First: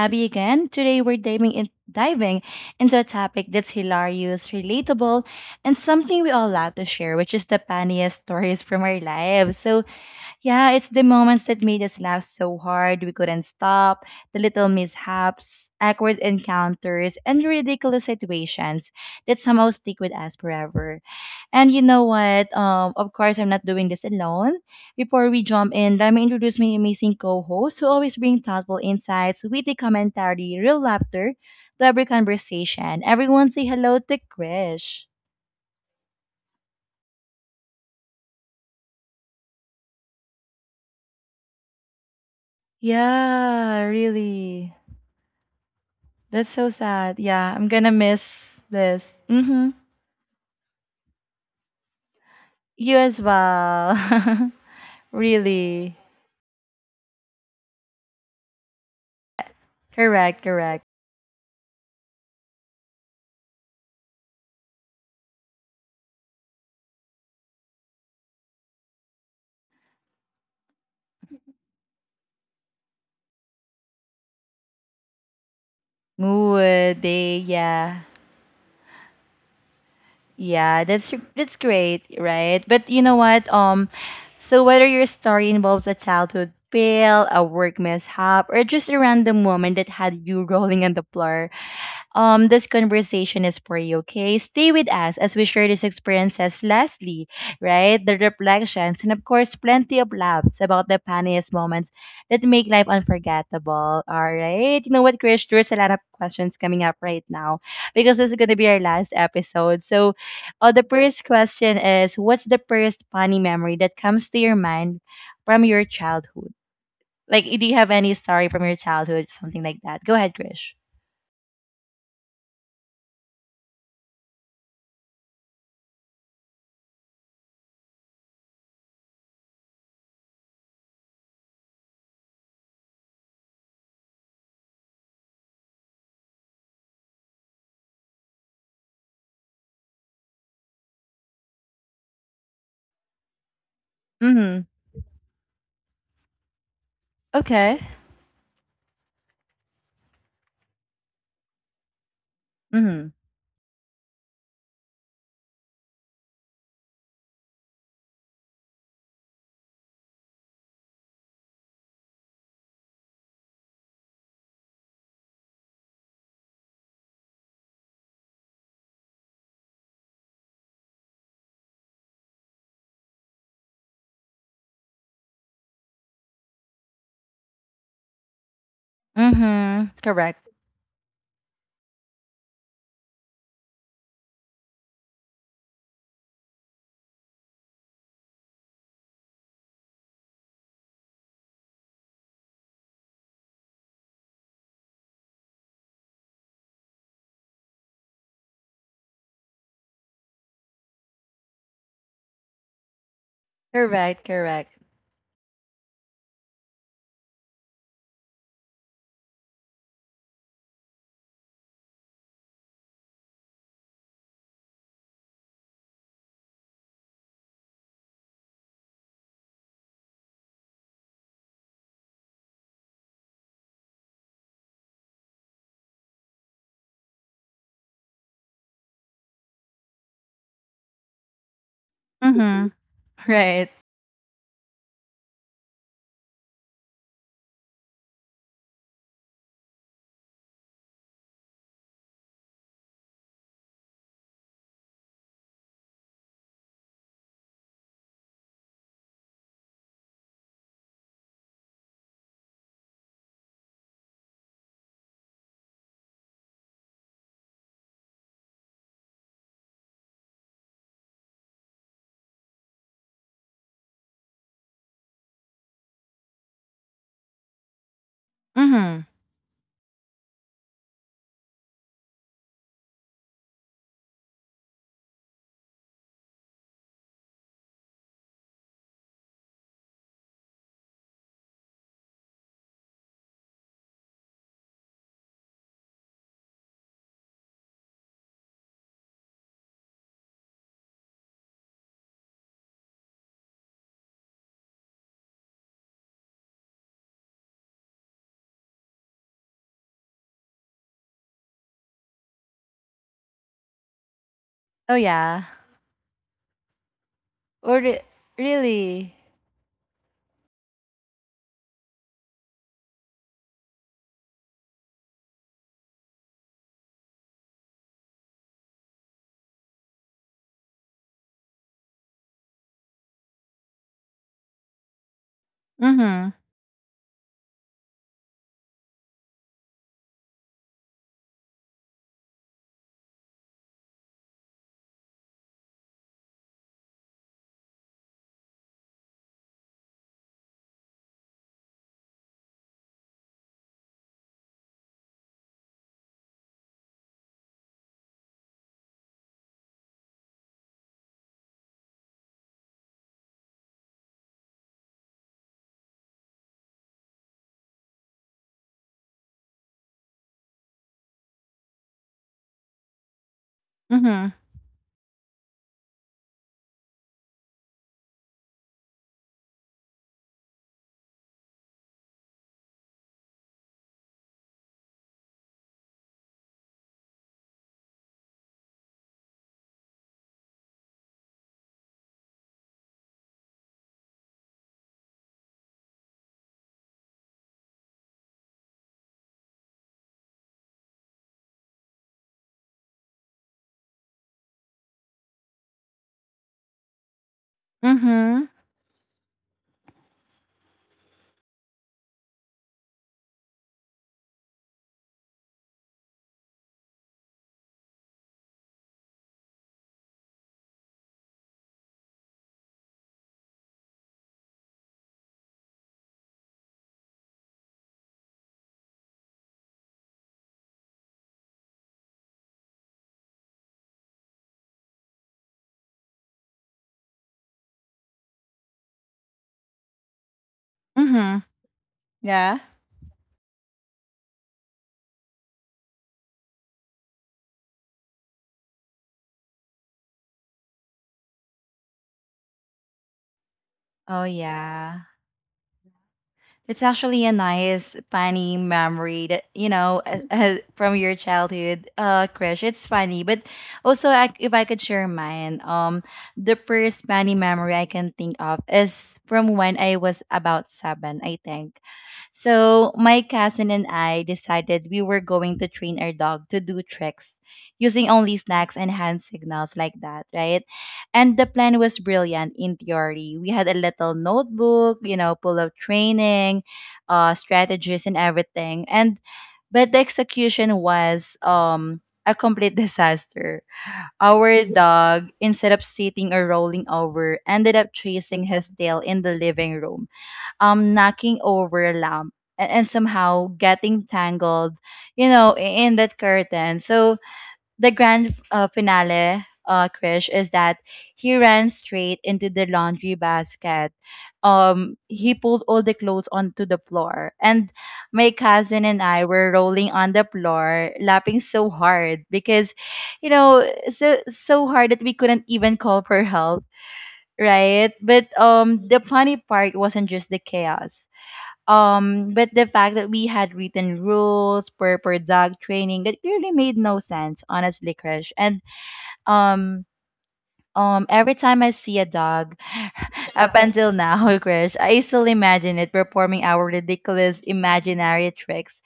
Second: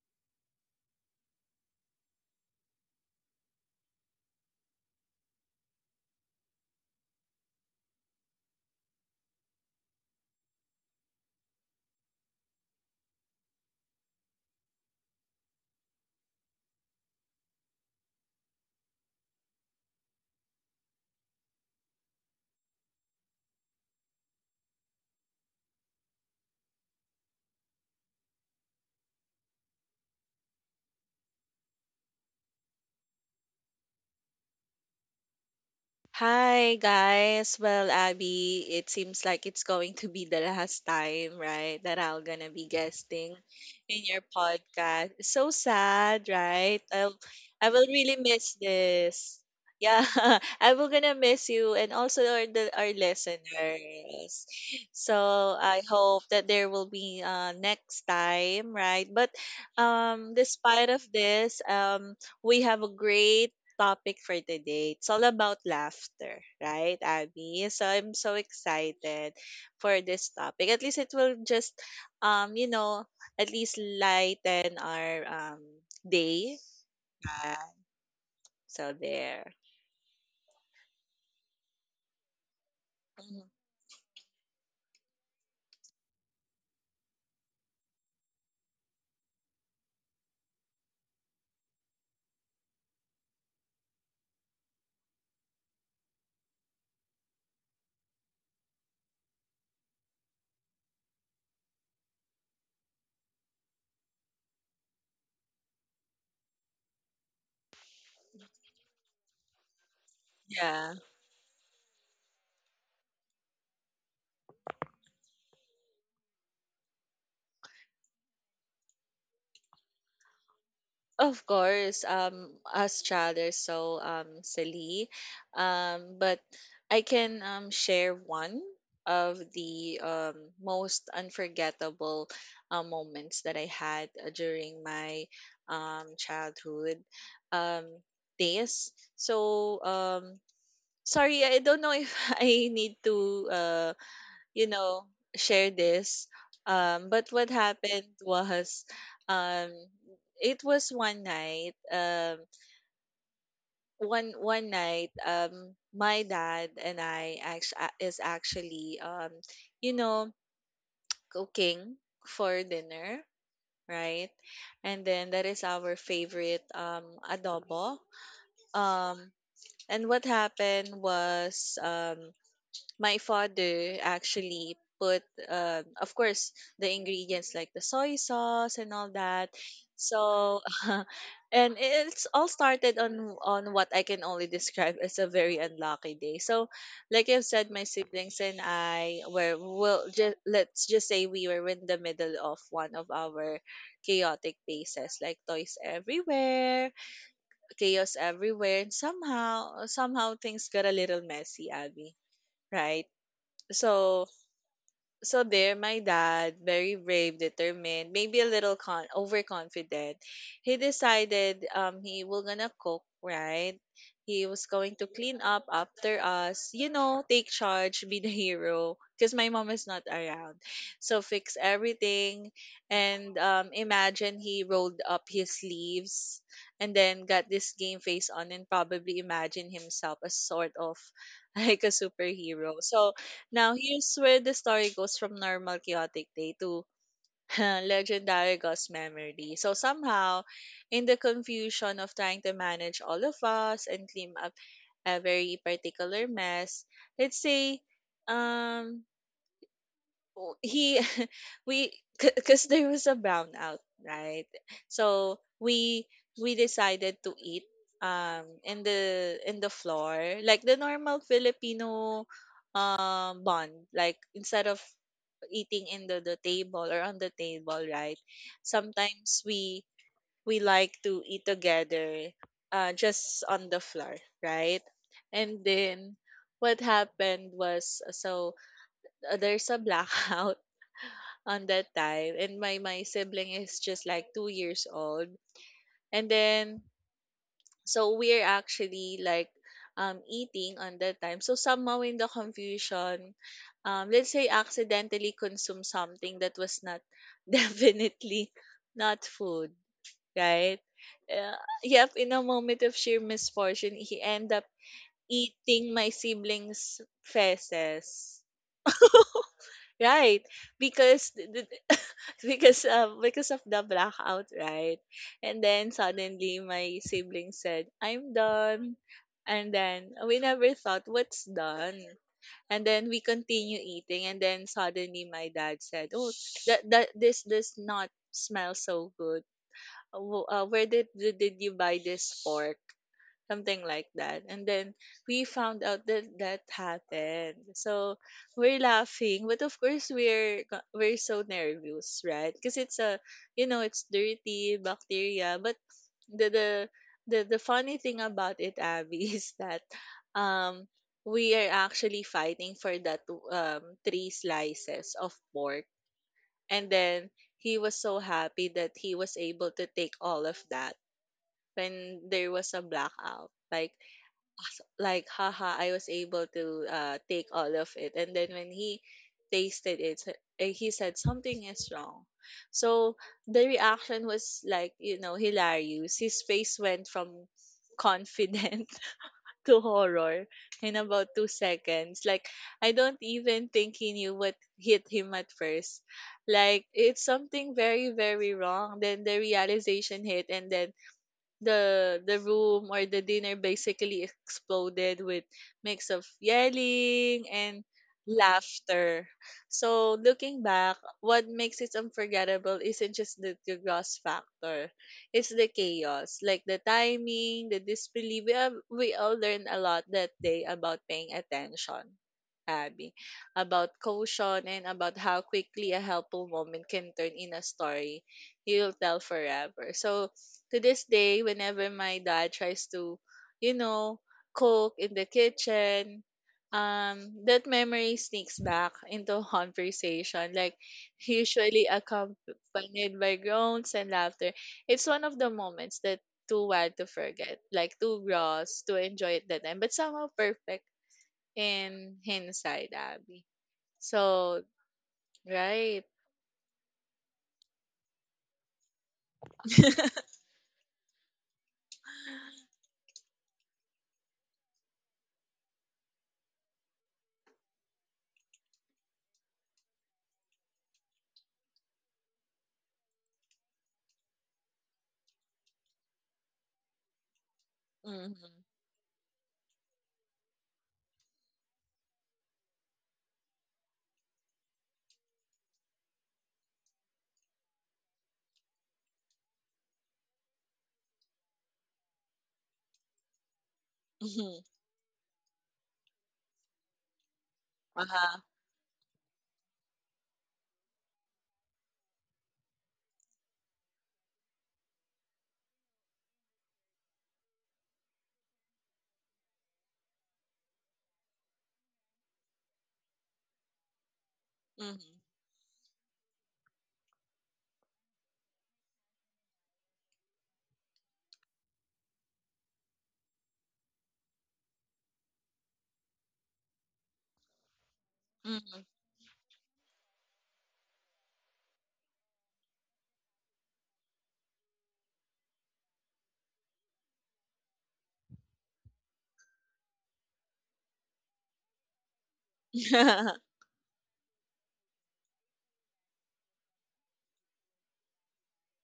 Abby again. Today we're diving into a topic that's hilarious, relatable, and something we all love to share, which is the funniest stories from our lives. So yeah, it's the moments that made us laugh so hard we couldn't stop, the little mishaps, awkward encounters, and ridiculous situations that somehow stick with us forever. And you know what? Of course, I'm not doing this alone. Before we jump in, let me introduce my amazing co-hosts who always bring thoughtful insights, witty commentary, real laughter to every conversation. Everyone say hello to Krish. Hi guys. Well, Abby, it seems like it's going to be the last time, right, that I'm gonna be guesting Yeah, in your really. podcast. It's so sad, That's so right? Sad. Yeah, I'm I will gonna really miss miss this. this. Mm-hmm. Yeah, I will gonna miss you and also our You as listeners. well. So I Really. hope that there will be next time, right? But Correct, correct. despite of this, we have a great topic for today. It's all about laughter, right, Abby? So I'm so excited for this topic. At least it will just, um, you know, at least lighten our day. Mood day, Yeah. yeah. So there. Yeah, that's great, right? But you know Mhm. what? So whether your story involves a childhood fail, a work mishap, or just a random moment that had you rolling on the floor, this conversation is for you. Okay, stay with us as we share these experiences. Lastly, right, the reflections and of course, plenty of laughs about the funniest moments that make life unforgettable. All right, you know what, Chris? There's a lot of questions coming up right now because this is going to be our last episode. So oh, the Yeah. first question is, what's the first funny memory that comes to your mind from your childhood? Like, do you have any story from your childhood, something like that? Go ahead, Krish. Of course, as child, so silly, but I can share one of the most unforgettable moments that I had during my childhood um days. So sorry, I don't know if I need to uh Mm-hmm. you know, share this. But what Okay. happened was, um, it was one night, Mm-hmm. one one night, my dad and I act- a- is actually, you know, cooking for dinner, right? And then that is our favorite adobo. Um, and what happened was, my father actually put of course the ingredients like the soy sauce and all that Mm-hmm. Correct. so and it's all started on what I can only describe as a very unlucky day. So like I've said, my siblings and I were, well, just let's just say we were in the middle of one of our chaotic phases, like toys everywhere, chaos everywhere, and somehow things got a little messy, Abby, right? Correct. So, Correct. so there my dad, very brave, determined, maybe a little con overconfident, he decided he will gonna cook, right? He was going to clean up after us, you know, take charge, be the hero because my mom is not around, so fix everything. And imagine he rolled up his sleeves and then got this game face on, and probably imagine himself as sort of like a Mm-hmm. superhero. So Right. now, here's where the story goes from normal chaotic day to legendary ghost memory. So somehow, in the confusion of trying to manage all of us and clean up a very particular mess, let's say, um, w- he we, because there was a brownout, right? So we decided to eat in the floor, like the normal Filipino bond, like instead of eating in the table or on the table, right? Mm-hmm. Sometimes we like to eat together just on the floor, right? And then what happened was so there's a blackout on that time and my sibling is just like 2 years old. And then so we're actually like eating on that time. So somehow in the confusion, let's say accidentally consume something that was not definitely not food, right? uh, yep, in a moment of sheer misfortune he end up Oh yeah. eating my siblings Or re- feces. Really? Right, because because of the blackout, right? And then suddenly my sibling said, "I'm done," and then we never thought what's done, and then we continue eating, and then suddenly my dad said, Mm-hmm. "Oh, that this does not smell so good. Where did you buy this pork?" something like that. And then we found out that that happened. So we're laughing, but of course we're we're so nervous, right? Because it's a, you know, it's dirty bacteria. But the the the funny thing about it, Abby, is that um we are actually fighting for that 3 slices of pork, and then he was so happy that he was able to take all of that when there was a blackout. Like Mm-hmm. like haha, I was able to take all of it. And then when he tasted he said something is wrong. So the reaction was like, you know, hilarious. His face went from confident to horror in about 2 seconds. Like, I don't even think he knew what hit him at first. Like, it's something very, very wrong. Then the realization hit, and then the room or the dinner basically exploded with mix of yelling and Mm-hmm. laughter. So looking back, what makes it unforgettable isn't just the gross factor. It's the chaos, like the timing, the disbelief. We all learned a lot that day about paying attention, Abby, about caution and about how quickly a helpful moment can turn in a story you'll tell forever. So to this day, whenever my dad tries to, you know, cook in the kitchen, that memory sneaks back into conversation, like Mm-hmm. usually Yeah. accompanied by groans and laughter. It's one of the moments that too wild to forget, like too gross to enjoy at that time, but somehow perfect in hindsight, Abby. Oh So, yeah. right. It's actually a nice funny memory that from your childhood, crush. It's funny, but also, if I could share mine, the first funny memory I can think of is from when I was about seven, I think. So my cousin and I decided we were going to train our dog to do tricks using only Mm-hmm. snacks and hand signals like that, right? And the plan was brilliant in theory. We had a little notebook, you know, full of training, strategies and everything. And but the execution was a complete disaster. Mm-hmm. Our dog, instead of sitting or rolling over, ended up Uh-huh. chasing his tail in the living room, knocking over a lamp and somehow getting tangled, you know, i- in that curtain. So the grand finale, Krish, is that he ran straight into the laundry basket. He pulled all the clothes onto the floor, and my cousin and I were rolling on the floor, laughing so hard because, you know, so hard that we couldn't even call for help, right? But Mm-hmm. The funny part wasn't just the chaos. But the fact that we had written rules for dog training that really made no sense, honestly, Krish. And um, every time I see a dog, up until now, Krish, I still imagine it performing our ridiculous imaginary tricks,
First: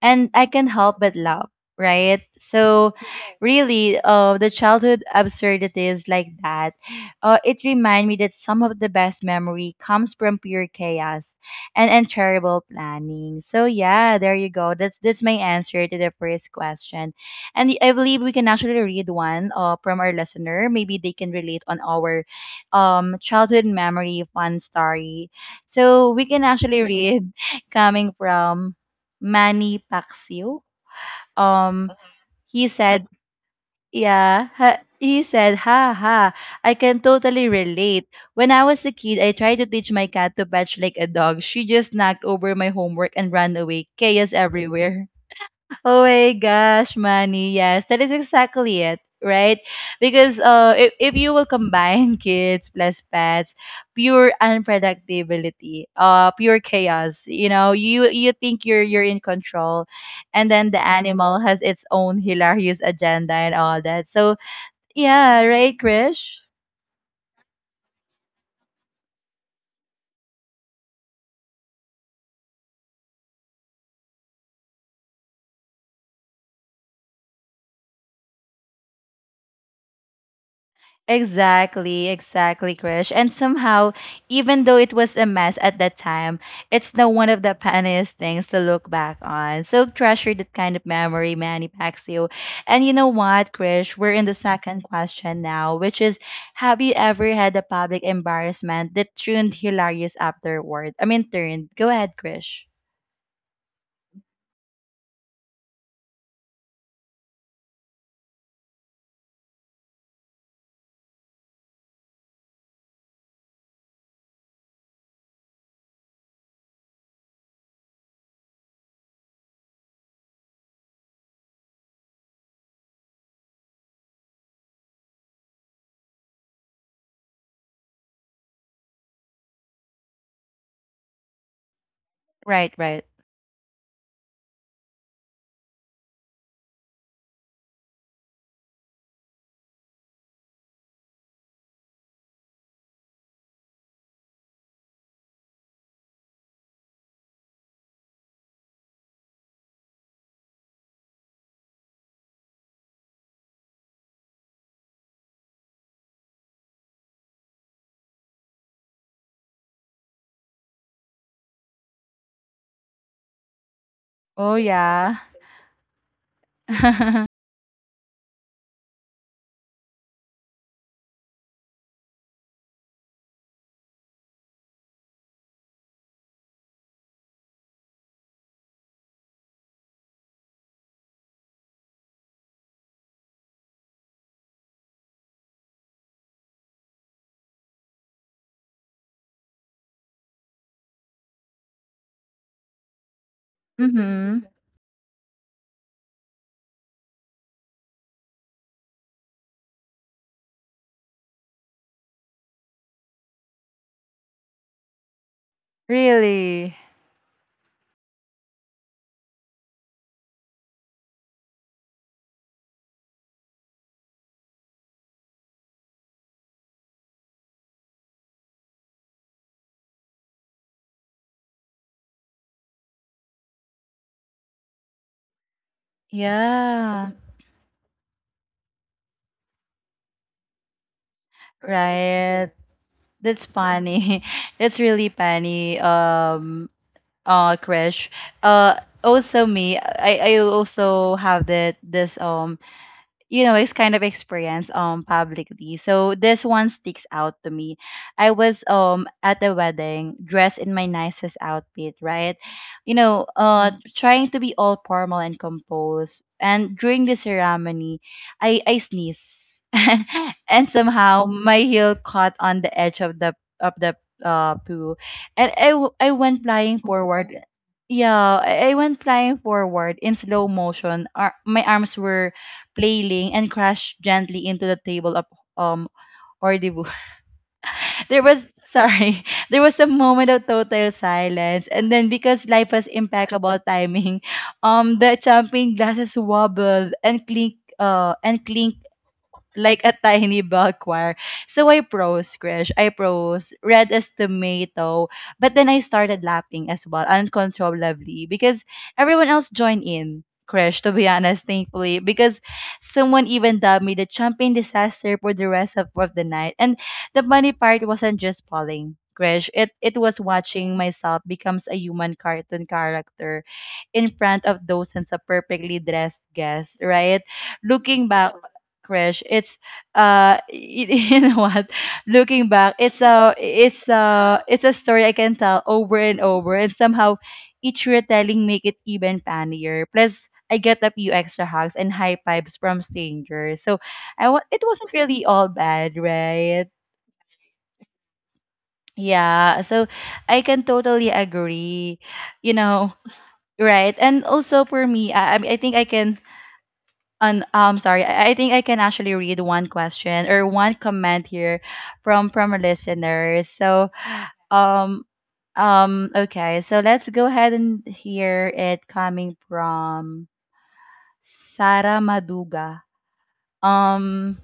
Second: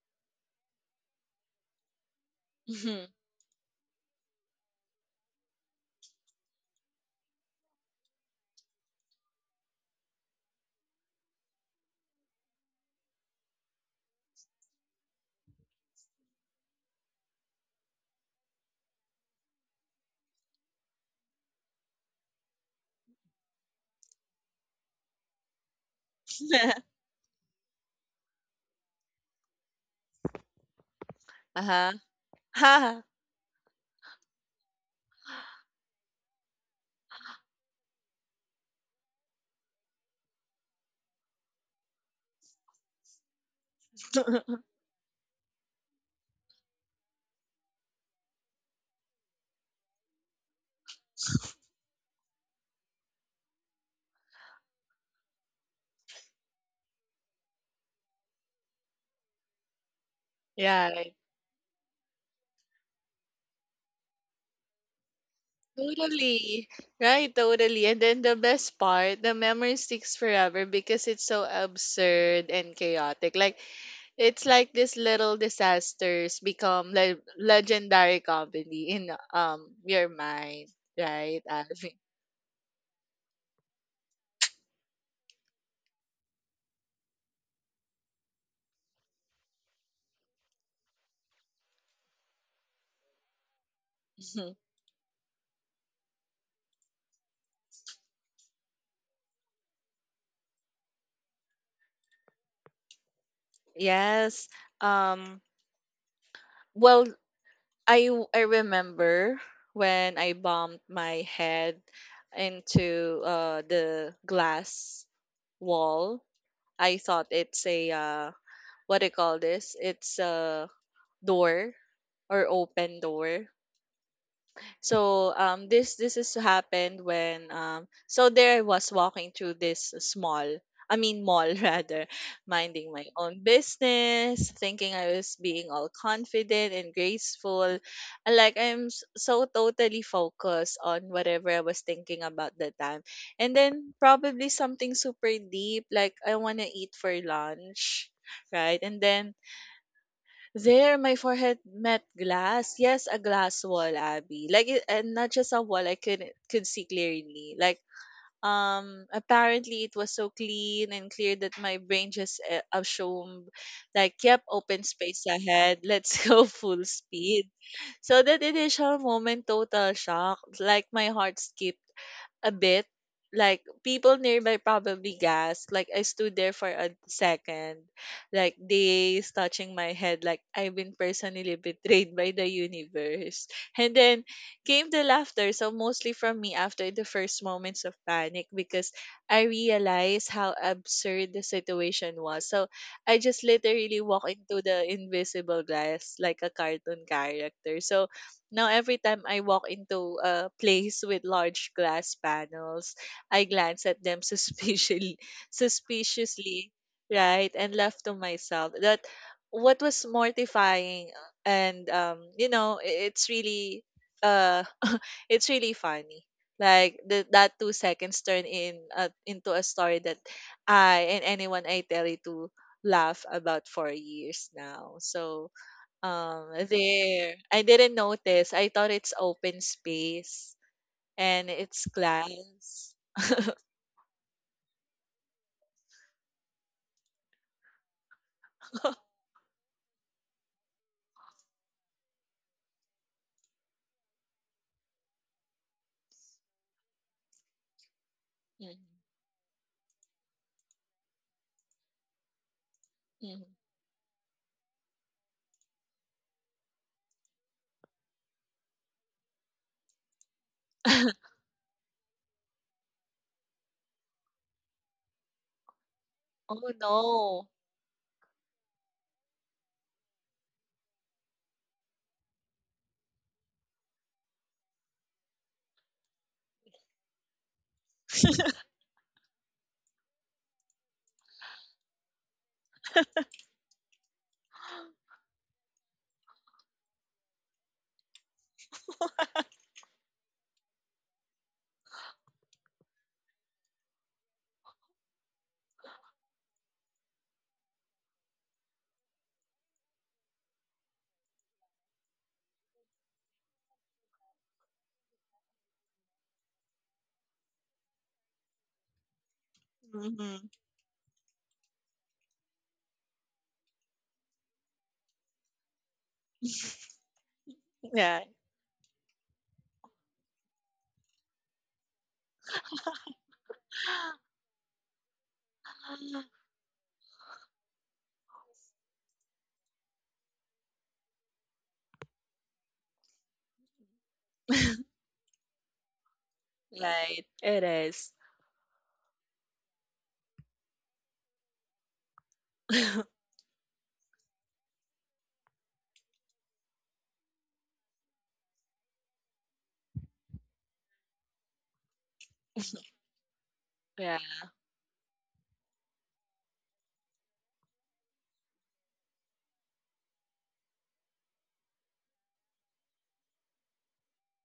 and I can not help but laugh, right? So, Mm-hmm. really, the childhood absurdities like that, it remind me that some of the best memory comes from pure chaos and terrible planning. So yeah, there you go. That's my answer to the first question, and I believe we can actually read one from our listener. Maybe they can relate on our childhood memory fun story. So we can actually read coming from Manny Pacquiao. Uh-huh. Um, he Ha. said, yeah, ha, he said, ha ha, I can totally relate. When I was a kid, I tried to teach my cat to patch like a dog. She just knocked over my homework and ran away. Chaos everywhere. Oh my gosh, Manny. Yes, that is exactly it, right? Because if you will combine kids plus pets, pure unpredictability, pure chaos. You know, you think you're in control, and then the Yeah, right. animal has its own hilarious agenda and all that. So yeah, right, Krish? Totally. Right, totally. And then the best part, the memory sticks forever because it's so absurd and chaotic. Like, it's like these little disasters become legendary comedy in your mind, right, Alvin? Exactly, exactly, Krish. And somehow, even though it was a mess at that time, it's now one of the funniest things to look back on. So treasure that kind of memory, Manny Pacquiao. And you know what, Krish? We're in the second question now, which is, have you ever had a public embarrassment that turned hilarious afterward? I mean, turned. Go ahead, Krish. Yes. Um, well, I remember when I bumped my head into the glass wall. I thought it's a what do you call this? It's a door or open door. So this is happened when so there I was walking through this small, I mean mall rather, Right, minding right. my own business, thinking I was being all confident and graceful, and like I'm so totally focused on whatever I was thinking about that time, and then probably something super deep like I wanna eat for lunch, right, and then there, my forehead met glass. Yes, a glass wall, Abby. Like, it, and not just a wall. I could see clearly. Like, apparently it was so clean and clear that my brain just assumed, like, yep, Oh open yeah. space ahead. Let's go full speed. So that initial moment, total shock. Like my heart skipped a bit. Like people nearby probably gasped. Like I stood there for a second, like they touching my head, like I've been personally betrayed by the universe. And then came the laughter, so mostly from me after the first moments of panic because I realized how absurd the situation was. So I just literally walk Mm-hmm. into the invisible glass like a cartoon character. So now, every time I walk into a place with large glass panels, I glance at them suspiciously, suspiciously, Really? right, and laugh to myself. That what was mortifying, and you know, it's really, uh, it's really funny. Like that 2 seconds turn in into a story that I and anyone I tell it to laugh about for years now. So Yeah. there. I didn't notice. I thought it's open space and it's Right. glass. That's funny. That's really funny. Crash. Also me. I also have that this you know this kind of experience publicly, so this one sticks out to me. I was Mhm, at a wedding dressed in my nicest outfit, right? You know mhm. uh Mm. Trying to be all formal and composed, and during the ceremony, I sneeze, and somehow my heel caught on the edge of the of the pool, and I went Oh flying forward. no. Yeah, I went flying forward in slow motion. My arms were flailing, and crashed gently into the table of um rendezvous. There was sorry, there was a moment of total silence, and then because life was impeccable timing, the champagne glasses wobbled and clinked, and clinked like a tiny bell choir. So I prose, Krish. I prose, red as tomato. But then I started laughing as well, uncontrollably, because everyone else joined in, Krish, to be honest, thankfully, because someone even dubbed me the champion disaster for the rest of the night. And the funny part wasn't just falling. Krish, it was Hmm. watching myself becomes a human cartoon character in front of dozens of perfectly dressed guests, right? Looking Yeah. back, Krish, it's you know what? Looking back, it's a story I can tell over and over, and somehow each retelling make it even funnier. Plus, I get a few extra hugs and high fives from strangers, so it wasn't really all bad, right? Right. It is. Yeah, so I can totally agree. You know, right. And also for me, I think I can And sorry, I think I can actually read one question or one comment here from our listeners. So Yeah. um okay, so let's go ahead and hear it coming from Sarah Maduga. Um,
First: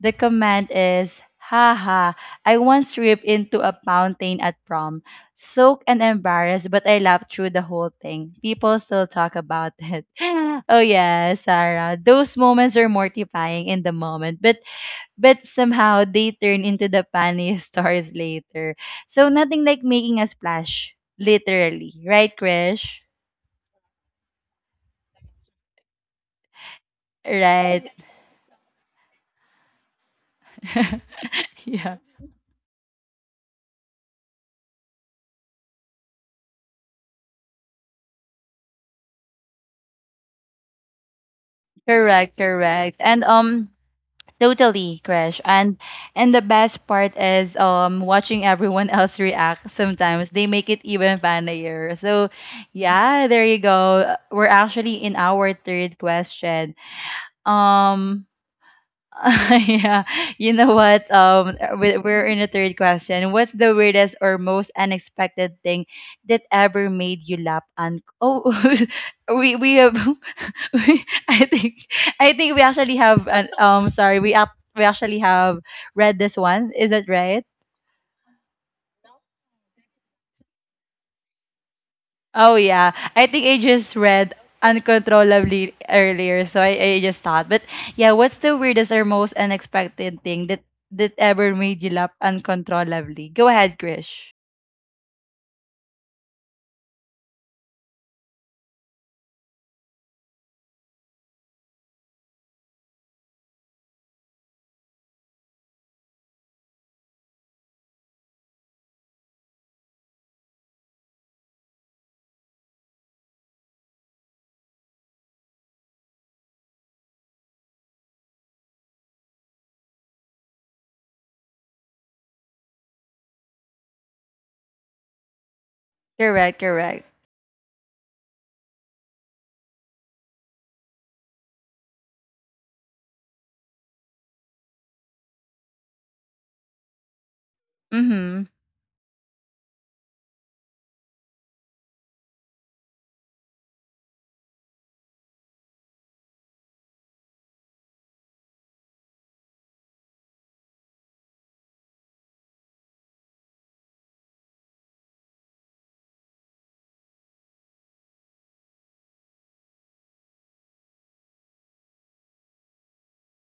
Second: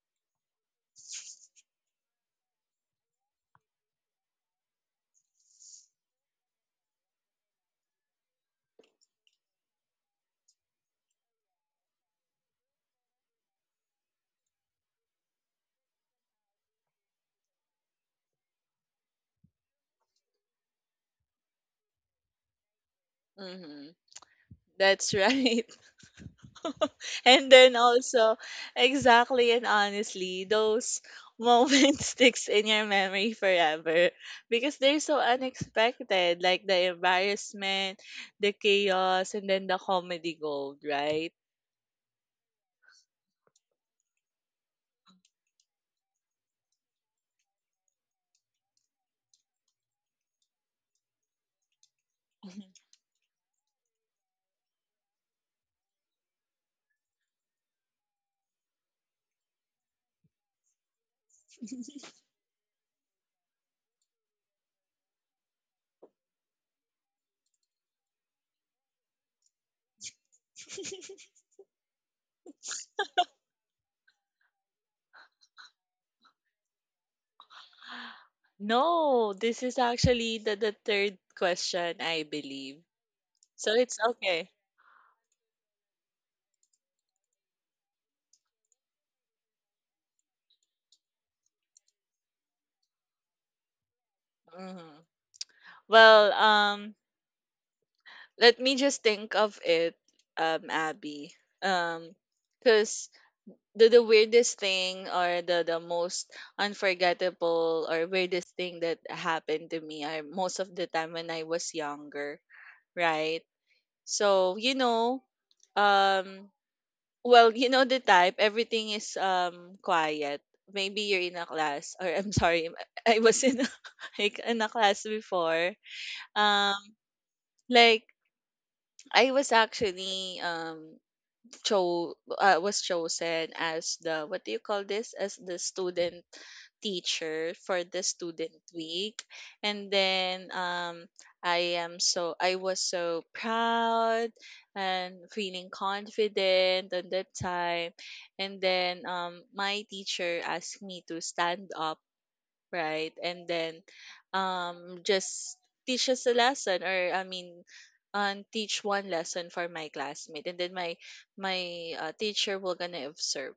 the command is haha. I once ripped into a fountain at prom, soaked and embarrassed, but I laughed through the whole thing. People still talk about it. Oh yeah, Sarah. Those moments are mortifying in the moment, but somehow they turn into the funniest stories later. So nothing like making a splash, literally, right, Krish? Hmm. That's right. And then Right. also exactly, and honestly those Yeah. moments sticks in your memory forever because they're so unexpected, like the embarrassment, the chaos, and then the comedy gold, right? Correct, correct. And Totally, Crash. And the best part is watching everyone else react. Sometimes they make it even funnier. So, Mhm. yeah, there you go. We're actually in our third question. Um yeah, you know what? We're in the third question. What's the weirdest or most unexpected thing that ever made you laugh and oh, we have I think we actually have an sorry we actually have read this one. Is it right? No, this is actually the third question I Oh believe, yeah, I think I so just it's read okay. uncontrollably earlier, so I just thought. But yeah, what's the weirdest or most unexpected thing that ever made you laugh uncontrollably? Go ahead, Krish. Mhm. Well, let me just think of it, Abby, um 'cause the weirdest thing or the most unforgettable or weirdest thing that happened to me are most of the time when I was younger, right? So, you know, um well, you know the type, everything is quiet. Maybe you're in a class, or I'm sorry, I was in a, like in a class before. Correct, Um correct. like I was actually cho was chosen as the what do you call this, as the student teacher for the Mm-hmm. student week. And then I am so, I was so proud and feeling confident at that time. And then my teacher asked me to stand up, right? And then just teach us a lesson, or I mean teach one lesson for my classmate, and then my teacher will gonna observe,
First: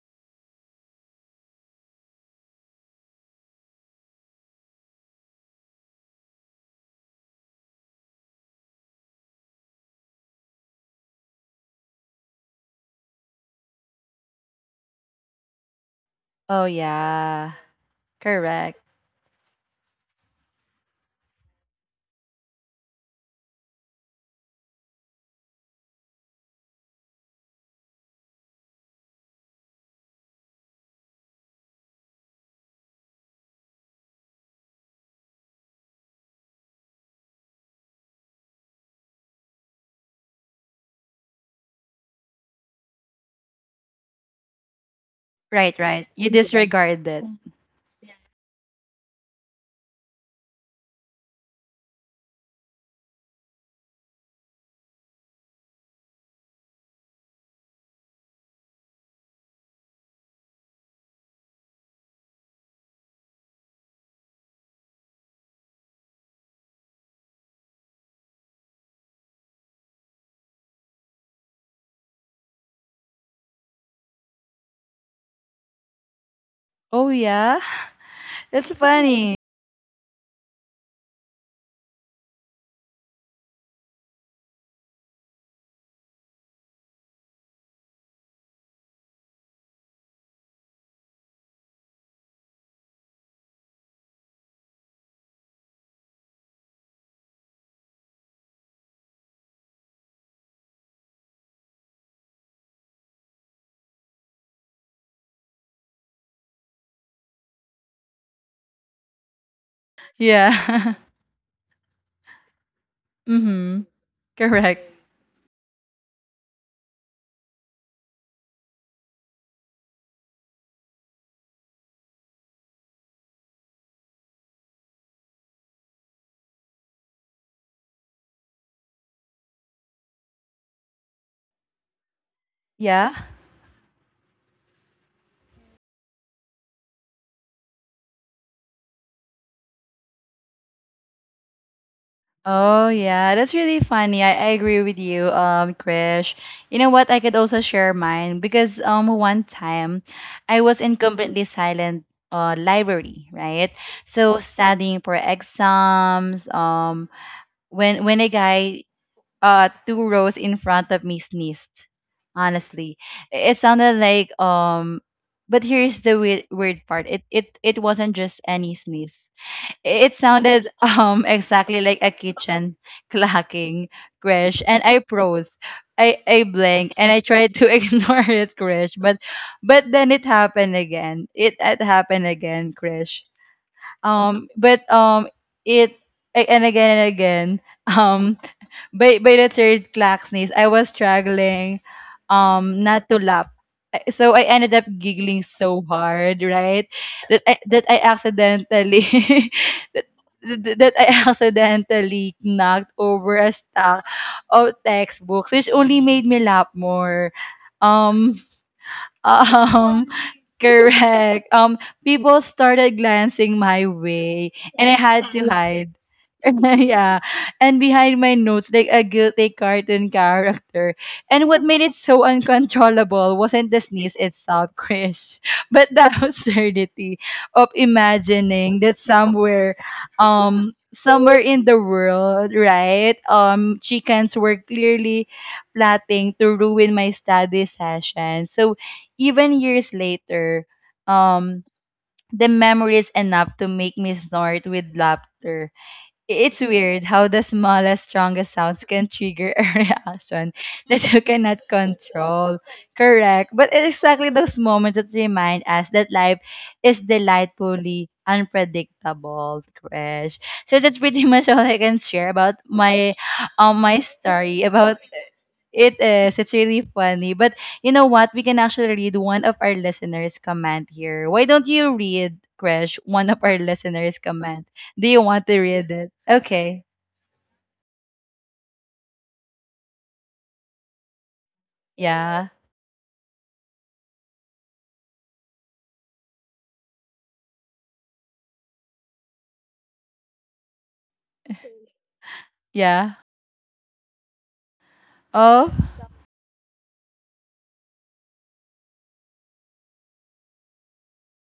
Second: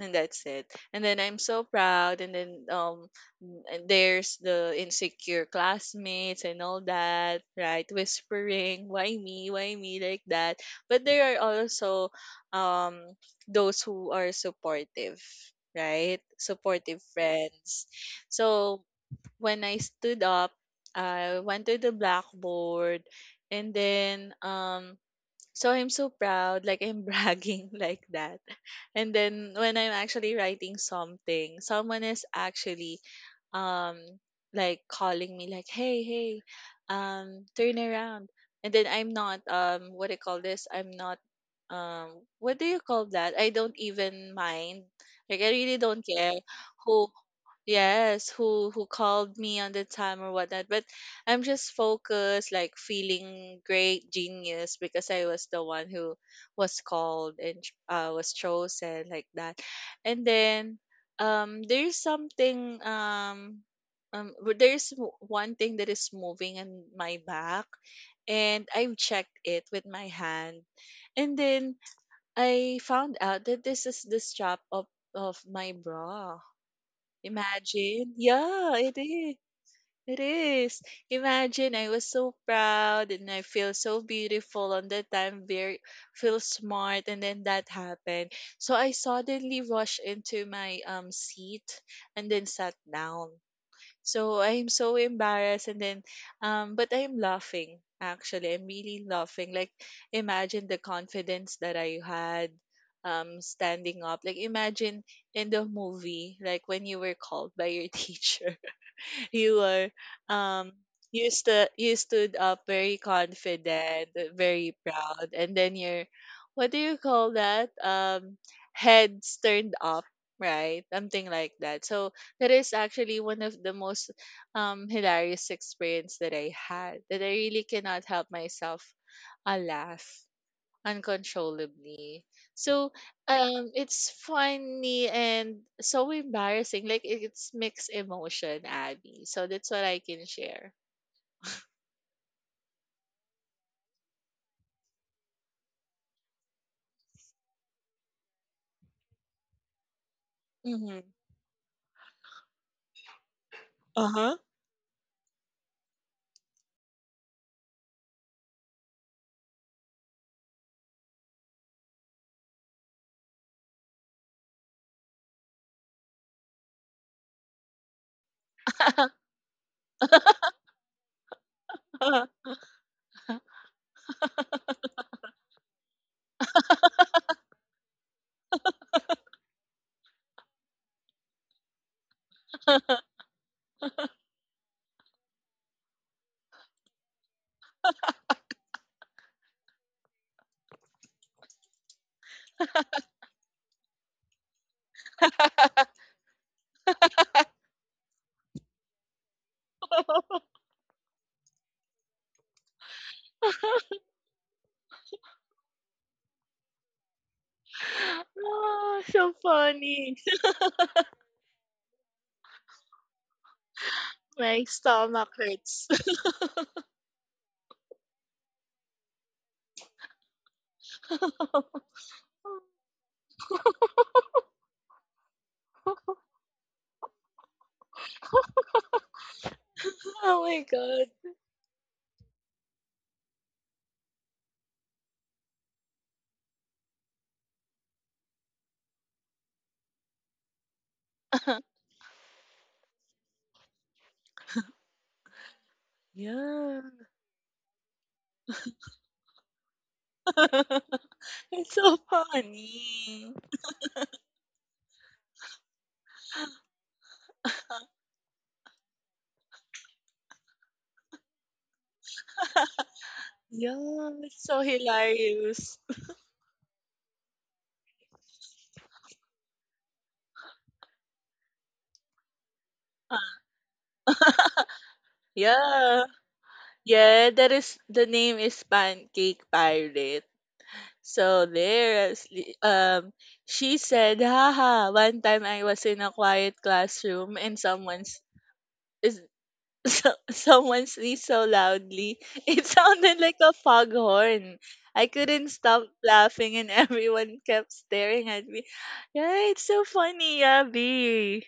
and that's it. And then I'm so proud, and then and there's the insecure classmates and all that, right, whispering why me, why me, like that. But there are also um those who are supportive, right, Oh supportive yeah, friends. So correct. when I stood up, I went to the blackboard, and then so I'm so proud, like I'm bragging like that. And then when I'm actually writing something, someone is actually um like calling me like, hey, hey, turn around. And then I'm not what do you call this? I'm not what do you call that? I don't even mind. Like I really Right, right. don't You care disregard who it. Yes, who called me on the time or whatnot. But I'm just focused, like feeling great genius because I was the one who was called and was chosen like that. And then there's something. One thing that is moving in my back, and I've checked it with my hand, and then I found out that this is the strap of my bra. Oh yeah, Imagine. that's Yeah, it funny. is. It is. Imagine I was so proud and I feel so beautiful on that time, very feel smart, and then that happened. So I suddenly rushed into my seat and then sat down. So I'm so embarrassed, and then but I'm laughing actually. I'm really laughing. Like imagine the confidence that I had standing up. Like imagine in the movie like when you were called by your teacher, you were um Yeah. you stood up very Mhm. confident, very Correct. proud, and then your what do you call that? Heads turned up, right? Something like that. So that is actually one of the most hilarious experience that I had that I really cannot help myself a laugh uncontrollably. So Yeah. It's funny and so embarrassing. Like it's mixed emotion, Abby. So that's what I can share. Oh yeah, that's really funny. I agree with you, Krish. You know what? I could also share mine because one time I was in Hmm. completely silent library, right? Uh-huh. So studying for exams, when a guy two rows in front of me sneezed. Honestly. It sounded like but here's the weird part. It wasn't just any sneeze. It sounded exactly like a kitchen clacking, crash, and I froze. I blinked and I tried to ignore it, crash, but then it happened again. It happened again, crash. Um, but um, it and again and again. Um, by the third class niece, I was struggling not to laugh. So I ended up giggling so hard, right? That I accidentally that, that I accidentally knocked over a stack of textbooks, which only made me laugh more. Um Oh, so um funny. correct. People started glancing my way, My and I stomach had to hurts. hide. Yeah. And behind my nose, like a guilty cartoon character. And what made it so uncontrollable wasn't the sneeze itself, Krish, but the absurdity of imagining that somewhere, Oh my god. somewhere in the world, right, chickens were clearly plotting to ruin my study session. So even years later, um, the memory is enough to make me snort with laughter. It's Yeah. weird how the smallest, strongest sounds can trigger a reaction that you cannot It's so control. funny. Correct. But it's exactly those moments that remind us that life is delightfully unpredictable, Crash. So that's pretty much all I can share about my Yeah, my it's so story about hilarious. it is. It's really funny. But you know what? We can actually read one of our listeners' comment here. Why don't you read, Krish, one of our listeners' comment? Do you want to read Yeah. it? Okay. Yeah, that is, the name is Pancake Pirate. So there's Yeah. She said, "Haha, one time I was in a quiet classroom and someone's is so, someone sneezed so loudly. It Yeah. sounded like a foghorn. I couldn't Oh. stop laughing and everyone kept staring at me." Yeah, it's so funny, Abby.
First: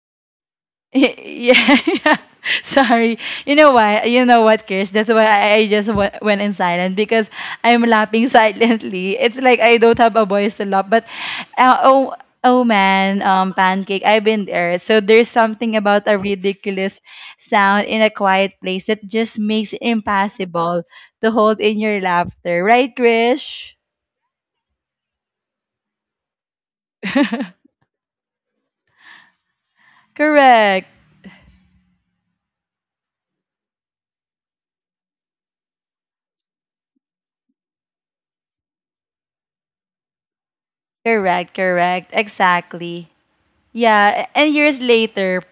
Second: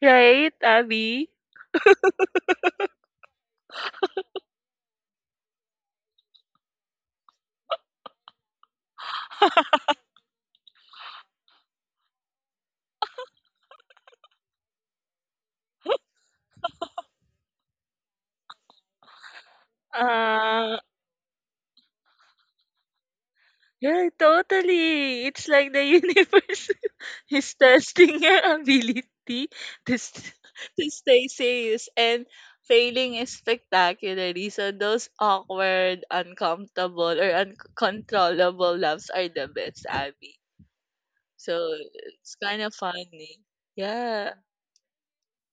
Right, Abby? yeah, yeah. Sorry. You know why? You know what, Krish? That's why I just went in silent because I'm laughing silently. It's like I don't have a voice to laugh. But oh, oh man, pancake. I've been there. So there's something about a ridiculous sound in a quiet place that just makes it Ah. impossible to hold in your laughter, right, Krish? Yeah, totally. It's like the universe is testing your ability to, st- to correct. stay serious and failing is spectacularly. So those awkward, uncomfortable, or uncontrollable laughs are the best, Abby. Correct. So Correct. it's kind of Exactly. funny. Yeah, Yeah. and years later,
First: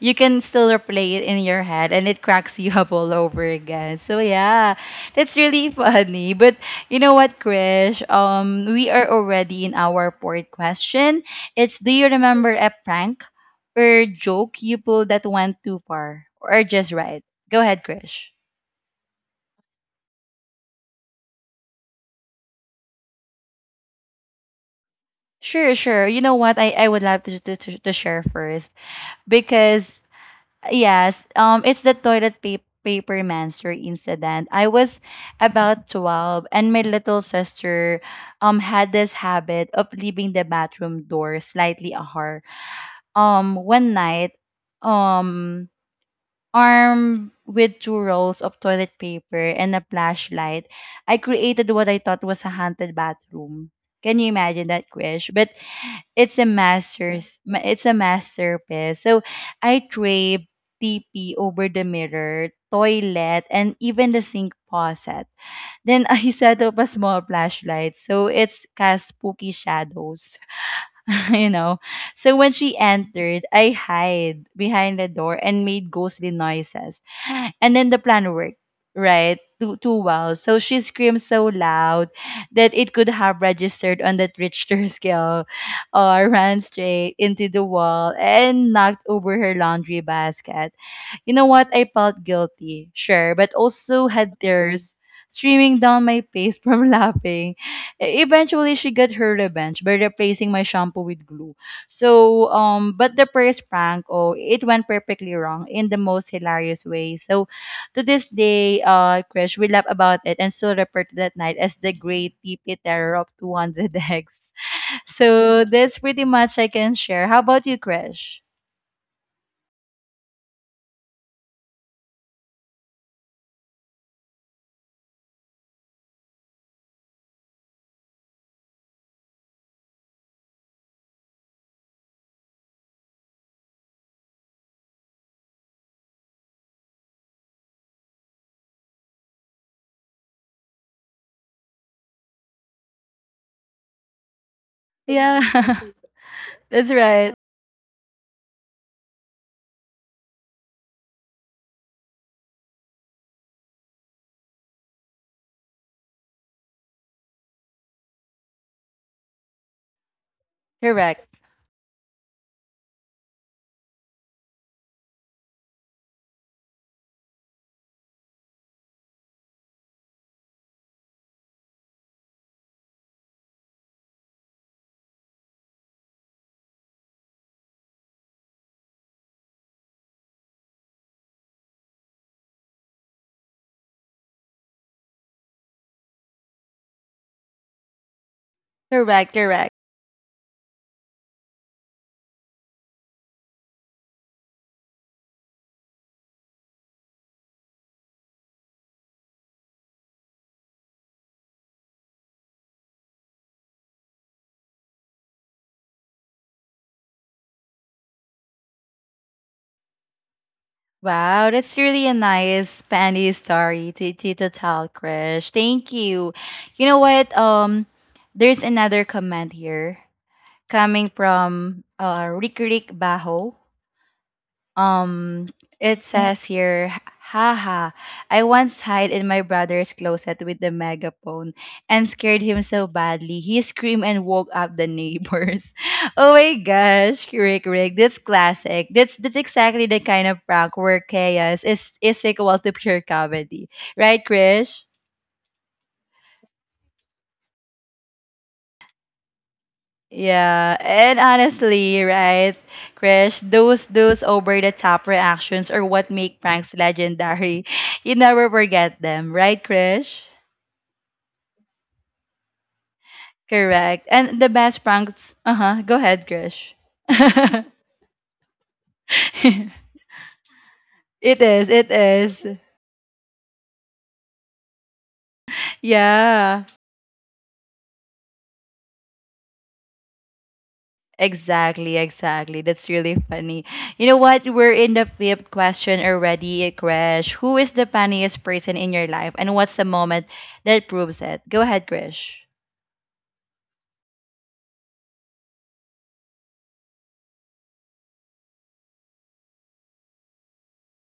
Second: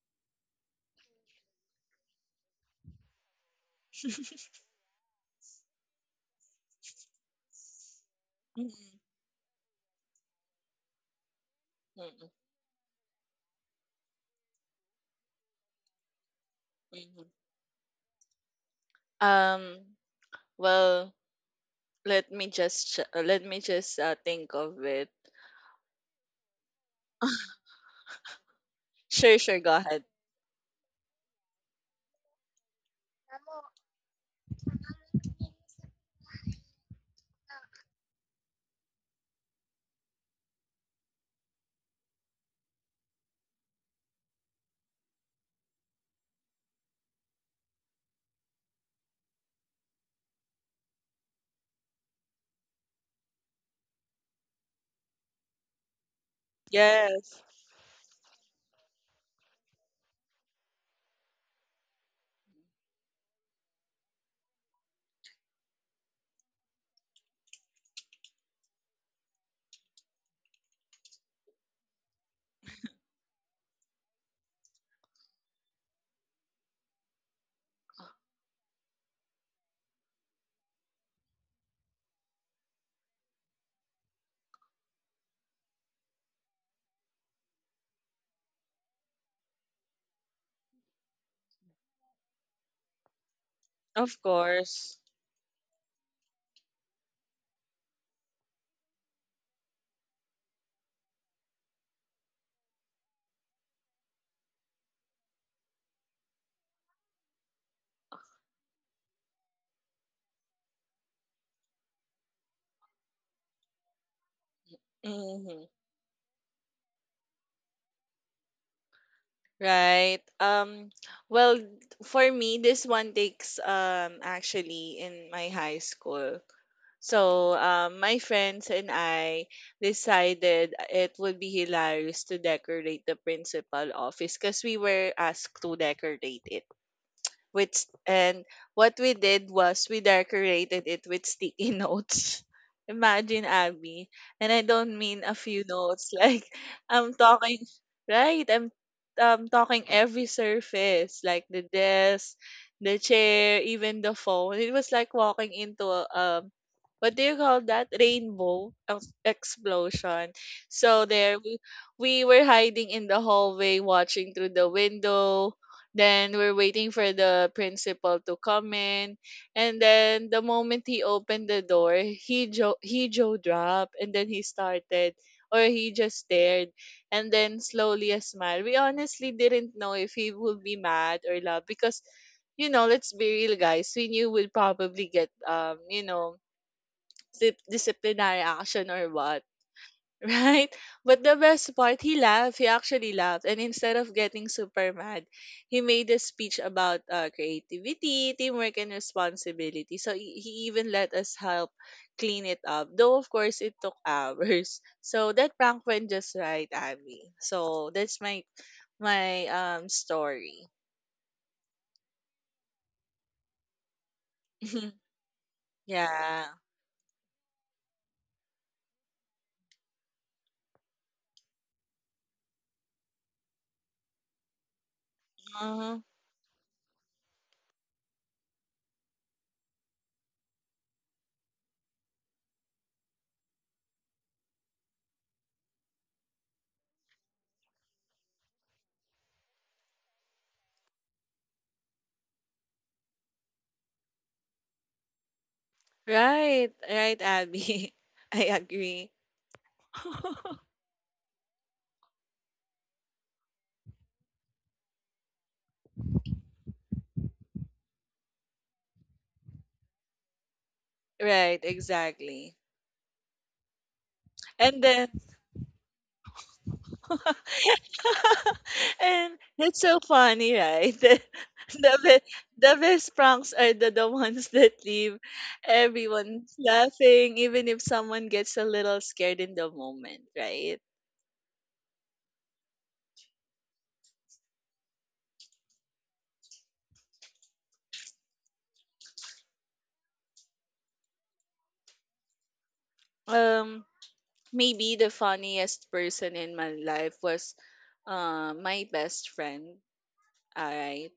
you can still replay it in your head and it cracks you up all over again. So yeah, that's really funny. But you know what, Krish? We Mhm, are already in our fourth question. It's do you mhm, remember a prank or joke you pulled that went too far or just right? mhm. Go ahead, Krish. Um. Well, let me just let me just think of it. Sure, sure. You know what? I would love to, to share first Sure, sure. Go because ahead. yes, it's the toilet paper monster incident. I was about 12 and my little sister had this habit of leaving the bathroom door slightly ajar. One night, um, armed with two rolls of toilet paper and a flashlight, I created what I thought was a haunted bathroom. Can you imagine that, Krish? But it's a Yes. It's a masterpiece. So I crave TP over the mirror toilet and even the sink faucet. Then I set up a small flashlight so it's cast spooky shadows, you know. So when she entered, I hide behind the door and made ghostly noises. And then the plan worked, right? Too well. So she screamed so loud that it could have registered on that Richter scale or ran straight into the wall and knocked over her laundry basket. You know what? I felt guilty, sure, but also Of had tears course. streaming down my face from laughing. Eventually, she got her revenge by replacing my shampoo with glue. So, but the first prank, oh, it went perfectly wrong in the most hilarious way. So, to this day, Krish, we laugh about it and still refer to that night as the great TP terror of 200 eggs. So, Hmm. that's pretty much I can share. How about you, Krish? Right. Well, for me, this one takes actually in my high school. So my friends and I decided it would be hilarious to decorate the principal office because we were asked to decorate it, which. And what we did was we decorated it with sticky notes. Imagine, Abby, and I don't mean a few Yeah, notes. Like that's I'm right. talking, right? I'm talking every surface, like the desk, the chair, even the phone. It was like walking into a what do you call that? Rainbow explosion. So Correct. there we were hiding in the hallway, watching through the window, then we're waiting for the principal to come in. And then the moment he opened the door, he Joe dropped and then he started or he just stared, and then slowly a smile. We honestly didn't know if he would be mad or love because, you know, let's be real guys, we knew we'd probably get you know, disciplinary action or Correct, what. correct. Right? But the best part, he laughed. He actually laughed. And instead of getting super mad, he made a speech about creativity, teamwork, and responsibility. So he even let us help clean it up. Though, of course, it took hours. So that prank went just right, Abby. So that's my my story. Wow, that's really a nice funny story to, to tell, Krish. Thank you. Yeah. You know what? There's another comment here coming from Rick Rick Baho. Um, Uh-huh. it says here, haha, I once hid in my brother's closet with the megaphone and scared him so badly he screamed and woke up the neighbors. oh my gosh, Rick Rick, that's classic. That's exactly the kind of prank where chaos is equal to pure comedy, right, Krish? Right. Right, Abby. I agree. Yeah, and honestly, right, Krish, those over the top reactions are what make pranks legendary. You never forget them, right, Krish? Right, exactly. Correct. And the best And then pranks, uh-huh, go ahead, Krish. and it's so funny, right? It is, it is. The best pranks are the ones that leave everyone Yeah. laughing, even if someone gets a little scared in the moment, right? Exactly, exactly. That's really funny. You know what? We're in the fifth question already, Krish. Who is the funniest person in your life and what's the moment that proves it? Go ahead, Krish. Um, maybe the funniest person in my life was my best friend. Alright.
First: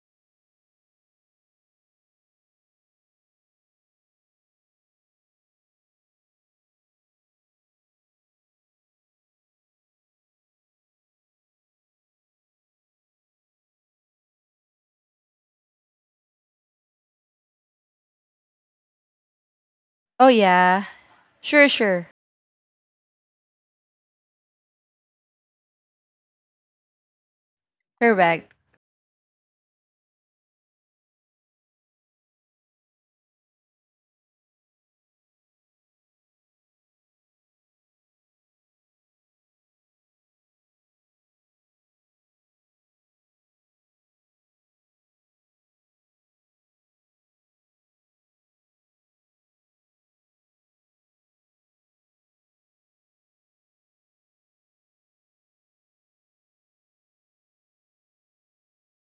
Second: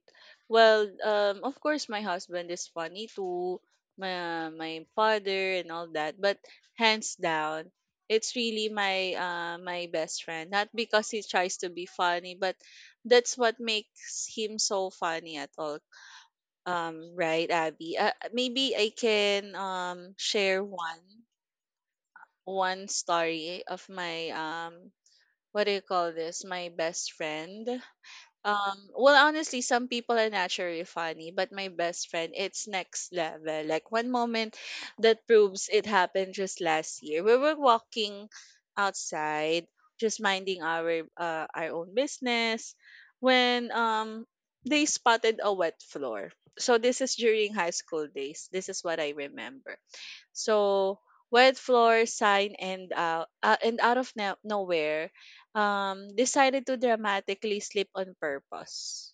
Well, of course, my husband is funny too, my father and all that. But hands down, it's really my my best friend. Not because he tries to be funny, but that's what makes him so funny at all. Right, Abby? Maybe I can Oh share yeah. one Sure, sure. one story of my what do you call this? My best friend. Correct. Well, honestly, some people are naturally funny, but my best friend, it's next level. Like one moment that proves it happened just last year. We were walking outside, just minding our own business, when they spotted a wet floor. So this is during high school days. This is what I remember. So wet floor sign, and out of nowhere decided to dramatically slip on purpose,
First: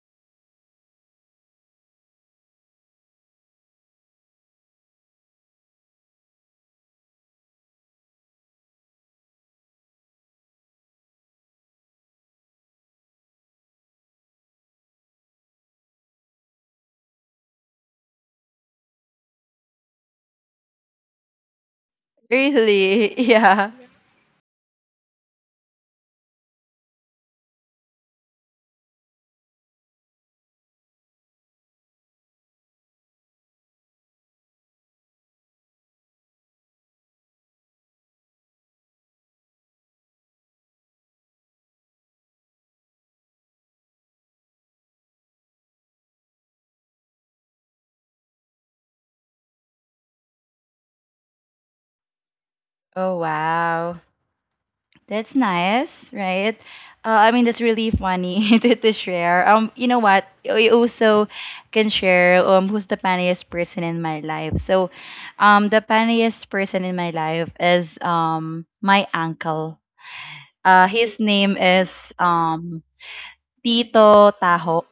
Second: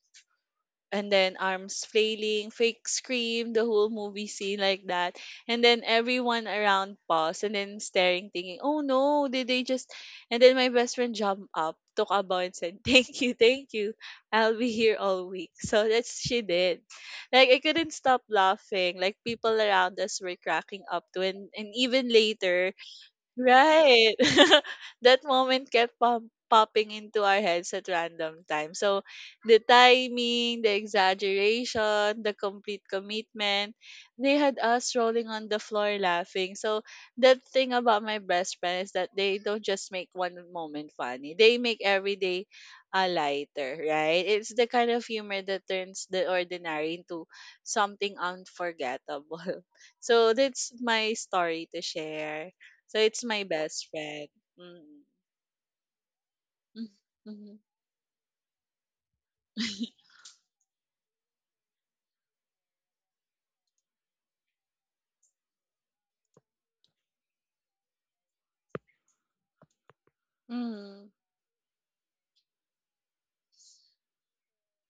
and then arms flailing, fake scream, the whole movie scene like that. And then everyone around paused and then staring, thinking, oh no, did they just. And then my best friend jumped up, took a bow, and said, thank you, thank you. I'll be here all week. So that's she did. Like, I couldn't stop laughing. Like, people around us were cracking up to, and even later. Really? Yeah. Right. That moment kept popping into our heads at random times. So the timing, the exaggeration, the complete commitment, they had us rolling on the floor laughing. So that thing about my best friend is that they don't just make one moment funny. They make every day a lighter, right? It's the kind of humor that turns the ordinary into something unforgettable. So that's my story to share. So Oh it's my best wow. friend. Mm. That's nice, right? I mean Mm-hmm. that's really funny to share. You know what? I also can share who's the funniest person in my life. So the funniest person in my life is my uncle. Mm-hmm. His name is Tito Taho.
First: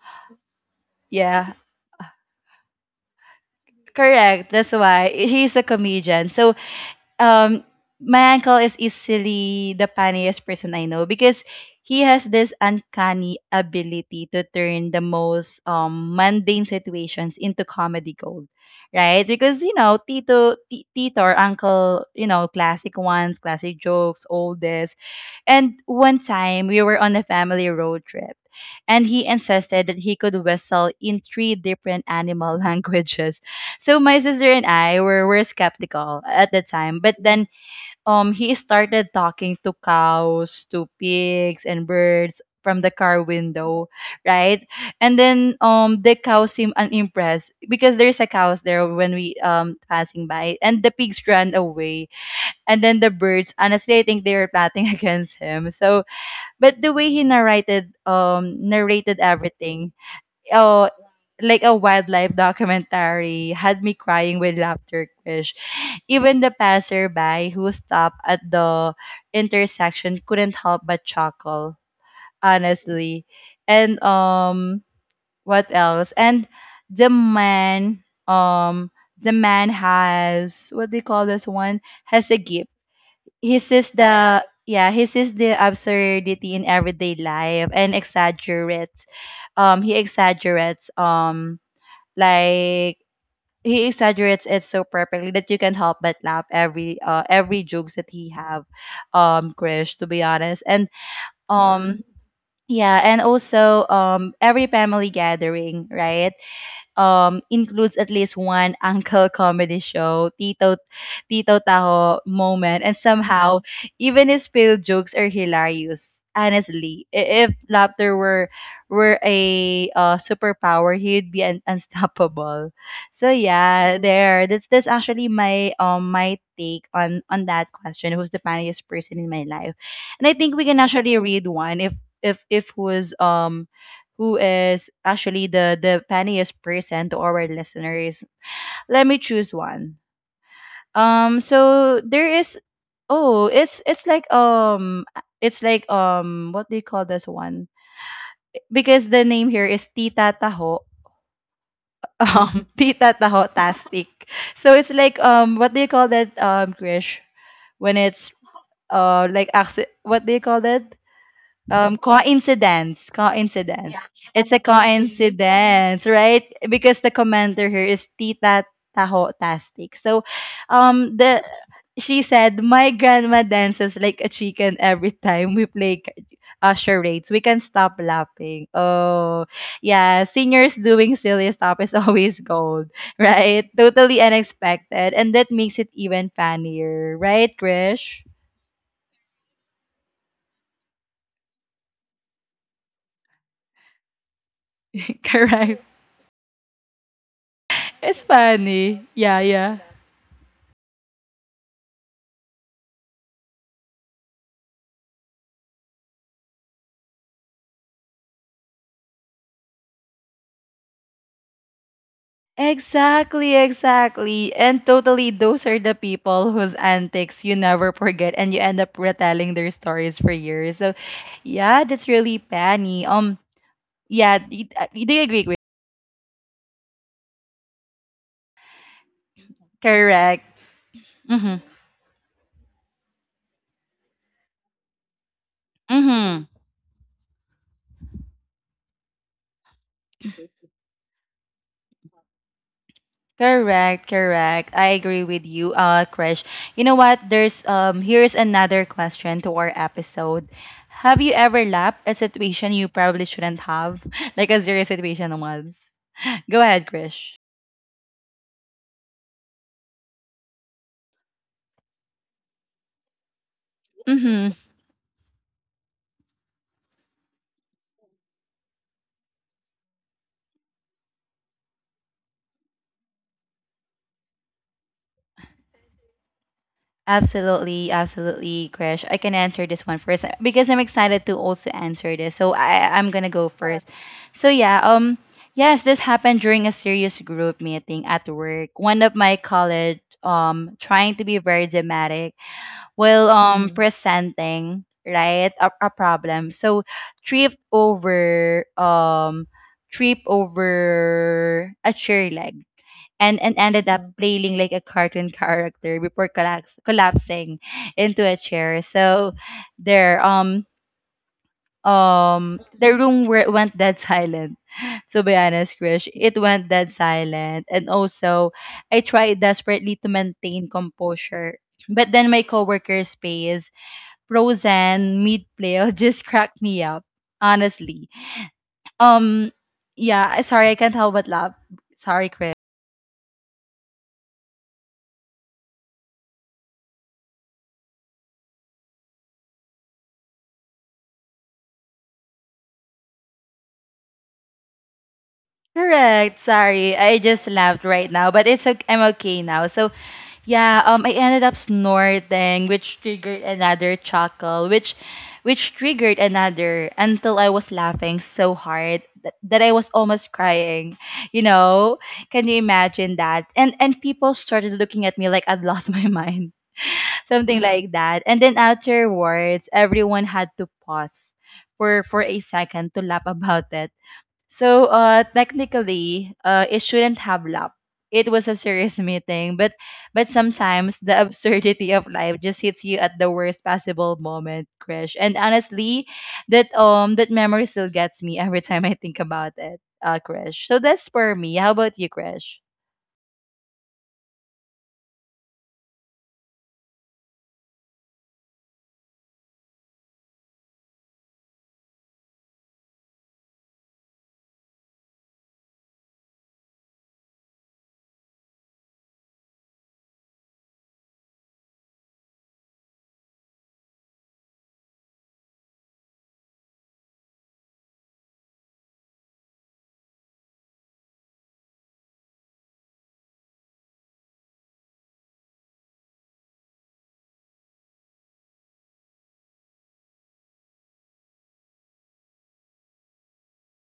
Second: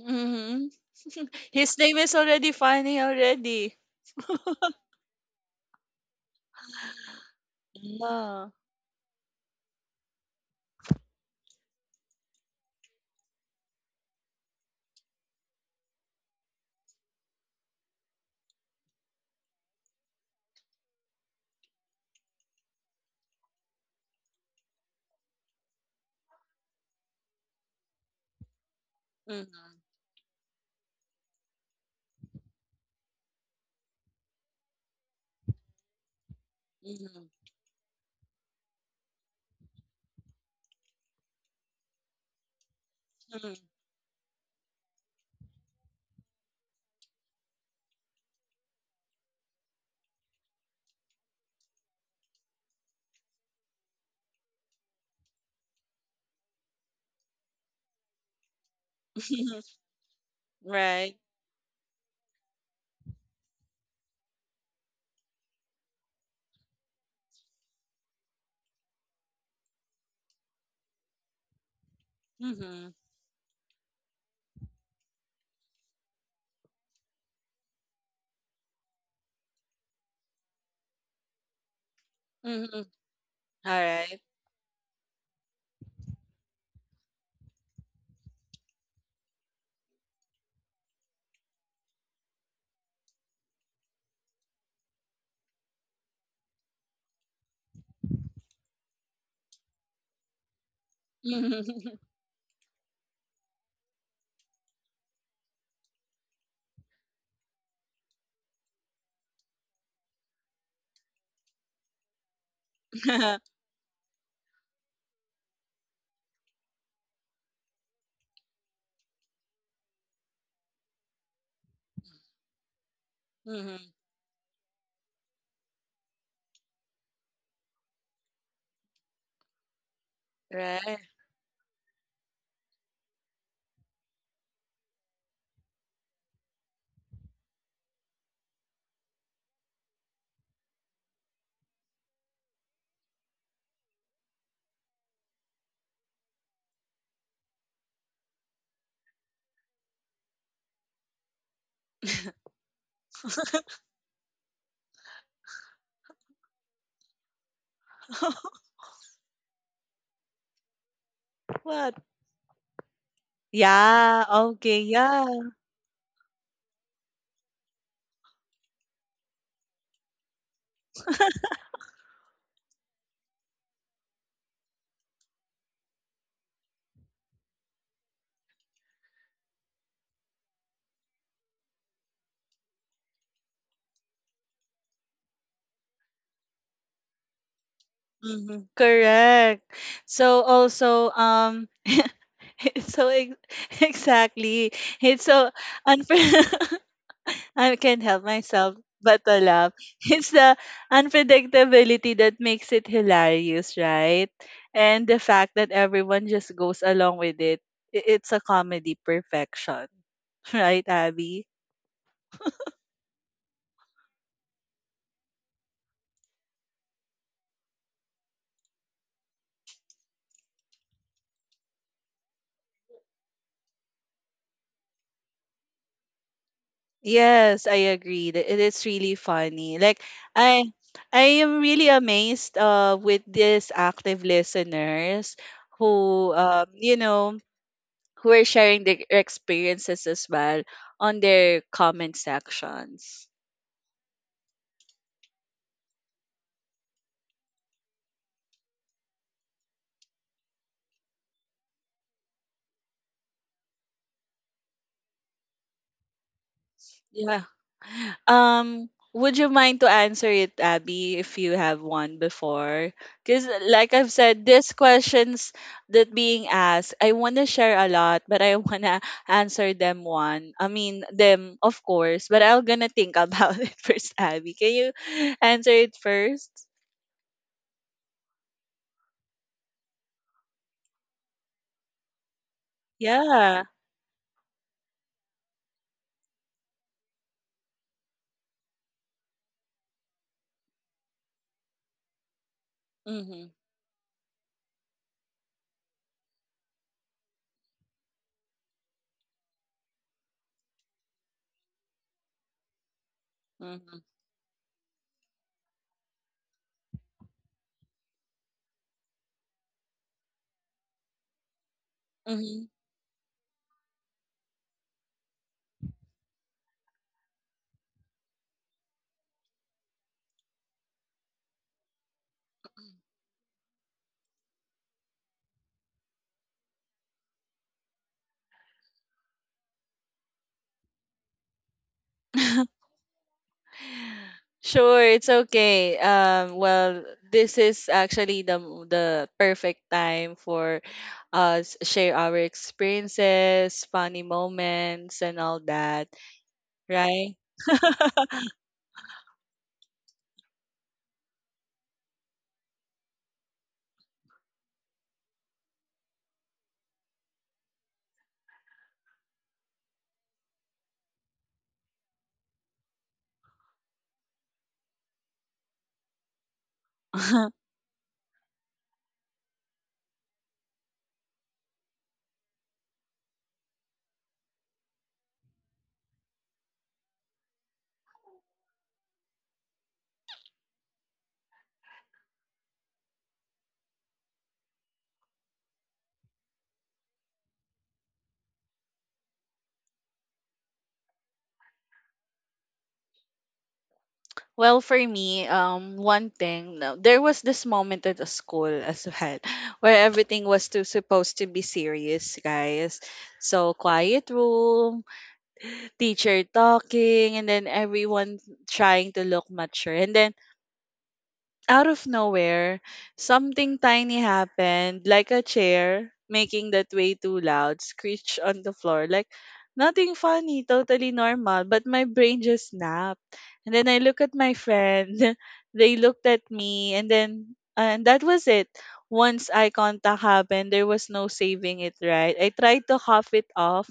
Mm-hmm. Yeah. His name is already funny already. Correct. That's why he's a comedian. So um my No. uncle is easily the funniest person I know because he has this uncanny ability to turn the most mundane situations into comedy gold. Right? Because you know, Tito or Uncle, you know, classic ones, classic jokes, all this. And one time we were on a family road trip, and he Mm-hmm. insisted that he could whistle in three different animal languages. So my sister and I were skeptical at the time, but Mm-hmm. then he started talking to cows, to pigs and birds from the car window, right? And then the cows seemed unimpressed because there's a cows there when we passing by, and the pigs ran away, and then the birds, honestly, I think they were plotting against him. So but the way he narrated narrated Mm-hmm. everything, oh, Right. like a wildlife documentary, had me crying with laughter, Krish. Even the passerby who stopped at the intersection couldn't help but chuckle, Mm-hmm. honestly. And what else? And the man the man has what do you call this one? Has a gift. Mm-hmm. All He sees right. the yeah he sees the absurdity in everyday life and exaggerates. He exaggerates like he exaggerates it so perfectly that you can help but laugh every jokes that he have, Krish, to be honest. And Mm-hmm. um yeah, and also every family gathering, right, includes at least one uncle comedy show, Tito Taho moment, and somehow even his failed jokes are hilarious. Honestly, if laughter were a superpower, he'd be unstoppable. So Mm-hmm. yeah, there. That's actually my take on that question. Who's the funniest person in my life? And I think we can Right. actually read one if if who's who is actually the funniest person to our listeners. Let me choose one. So there is oh, it's like it's like what do you call this one? Because the name here is Tita Taho. Tita Taho Tastic. So it's like what do you call that Krish, when it's like what do you call that? What? Coincidence, coincidence. Yeah. Yeah. It's a Okay. Yeah. coincidence, right? Because the commenter here is Tita Taho Tastic. So, the she said my grandma dances like a chicken every time we play charades. We can stop laughing. Oh, yeah. Seniors doing silly stuff is always gold, right? Totally unexpected, and that makes it even funnier, right, Krish? Mm-hmm. Correct. So also. It's so exactly. It's so correct. unfair. I can't It's help myself funny. but to Yeah, laugh. yeah. It's the unpredictability that makes it hilarious, right? And the fact that everyone just goes along with it. It's a comedy perfection, right, Abby? Exactly, exactly. And totally, those are the people whose antics you never forget and you end up retelling their stories for years. So, yeah, that's really funny. Yeah, do you agree with Yes, I agree that it is really funny. Like correct. I I am Mm-hmm. really amazed with these active listeners who, Mm-hmm. um, you know, who are sharing their experiences as well on their comment sections. Correct, correct. I agree with you, Krish. You know what? There's here's another question to our episode. Have you ever laughed at a situation you probably shouldn't have? Like a serious situation, Mabs. Go ahead, Krish. Yeah. Would you mind to answer it, Abby, if you have one before? Because, like I've said, Mm-hmm. these questions that being asked, I want to share a lot, but I want to answer them one. I mean, them, of course, but I will gonna think about it first, Abby. Can you answer it first? Absolutely, absolutely, Krish. I can answer this one first because I'm excited to also answer this. So I'm gonna go Yeah. first. So yeah, yes, this happened during a serious group meeting at work. One of my colleagues trying to be very dramatic while Mm-hmm. Presenting, right, a problem. So tripped over trip over a chair leg and ended Mm-hmm. up mm flailing like a cartoon character before collapsing into a chair. So there Mm-hmm. the room where went dead silent. To be honest, Krish, it went dead silent. And also I tried desperately to maintain composure. But then my coworker's space, frozen mid play, just cracked me up. Honestly. Um yeah, sorry, I can't help but laugh. Sorry, Chris. Sure, it's okay. Well, this is actually the the perfect time for us share our experiences, funny moments, and all that, Correct. Sorry, I right? just laughed right now, but it's okay. I'm okay now. So yeah, I ended up snorting, which triggered another chuckle, which triggered another until I was laughing so hard that I was almost crying. You know, can you imagine that? And people started looking at me like I'd lost my mind, something like that. And then afterwards, everyone had to pause for a second to laugh about it. So technically, it shouldn't have lapped. It was a serious meeting, but sometimes the absurdity of life just hits you at the worst possible moment, Krish. And honestly, that memory still gets me every time I think about it, Krish. So that's for me. How about you, Krish? Well, for me, one thing, no, there was this moment at the school as well, where everything was supposed to be serious, guys. So quiet room, teacher talking, and then everyone trying to look mature. And then out of nowhere, something tiny happened, like a chair making that way too loud, screech on the floor. Like nothing funny, totally normal. But my brain just snapped. And then I look at my friend, they looked at me, and then and that was it. Once eye contact happened, there was no saving it, right? I tried to cough it off,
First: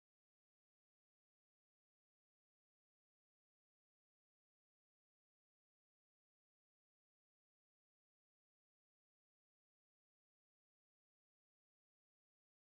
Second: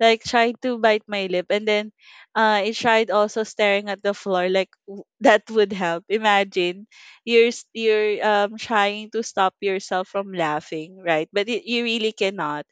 like tried to bite my lip, and then I tried also staring at the floor, like that would help. Imagine you're trying to stop yourself from laughing, right? But it, you really cannot.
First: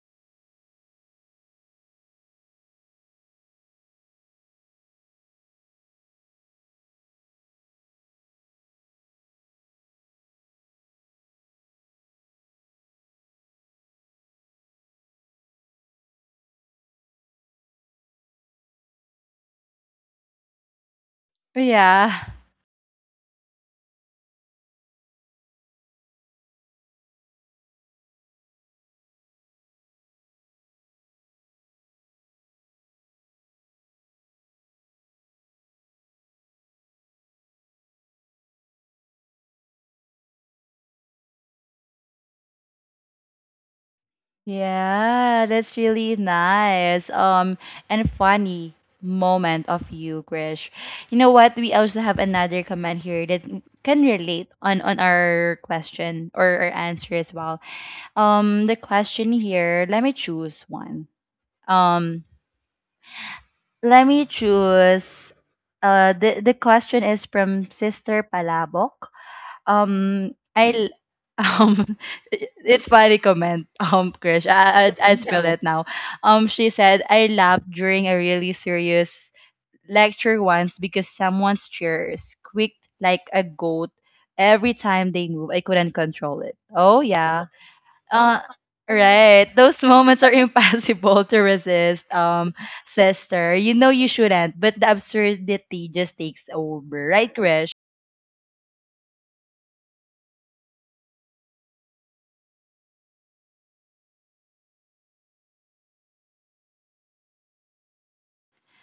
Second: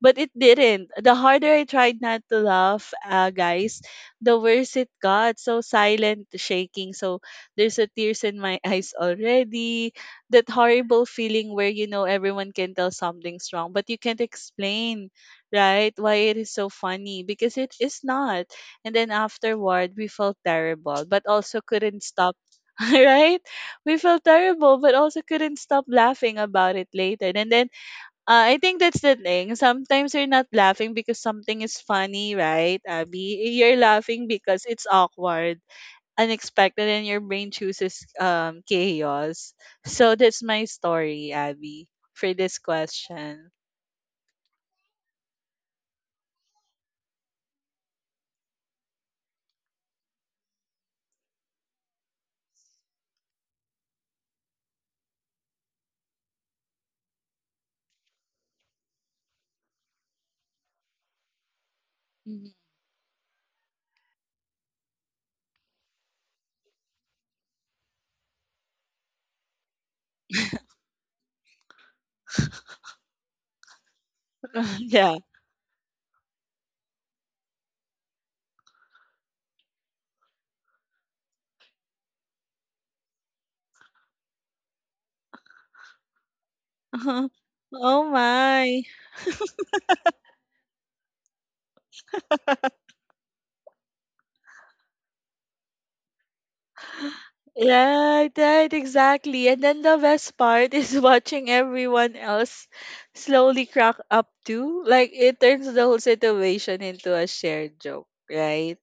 But it didn't. The harder I tried not to laugh, guys, the worse it got. So silent, shaking. So there's a tears in my eyes already. That horrible feeling where you know everyone can tell something's wrong, but you can't explain, right? Why it is so funny because it is not. And then afterward, we felt terrible, but also couldn't Yeah. stop right? We felt terrible, but also couldn't stop laughing about it later. And then I think that's the thing. Sometimes you're not laughing because something is funny, right, Abby? You're laughing because it's awkward, unexpected, and your brain chooses chaos. So that's my story, Abby, for this question. Yeah, that's really nice. And funny moment of you, Krish. You know what? We also have another comment here that can relate on our question or our answer as well. The question here. Let me choose one. Um, Mhm. Let me choose. The question is from Sister Palabok. I um, it's funny comment. Krish, I Yeah. spell it now. She said I laughed during a really serious lecture once because someone's chair squeaked like a goat every time they move. I couldn't control it. Oh yeah. Oh Uh. my. Right, those moments are impossible to resist, sister. You know you shouldn't, but the absurdity just takes over, right, Krish? Right, right, exactly. And then the best part is watching everyone else slowly crack up too. Like it turns the whole situation into a shared joke, right?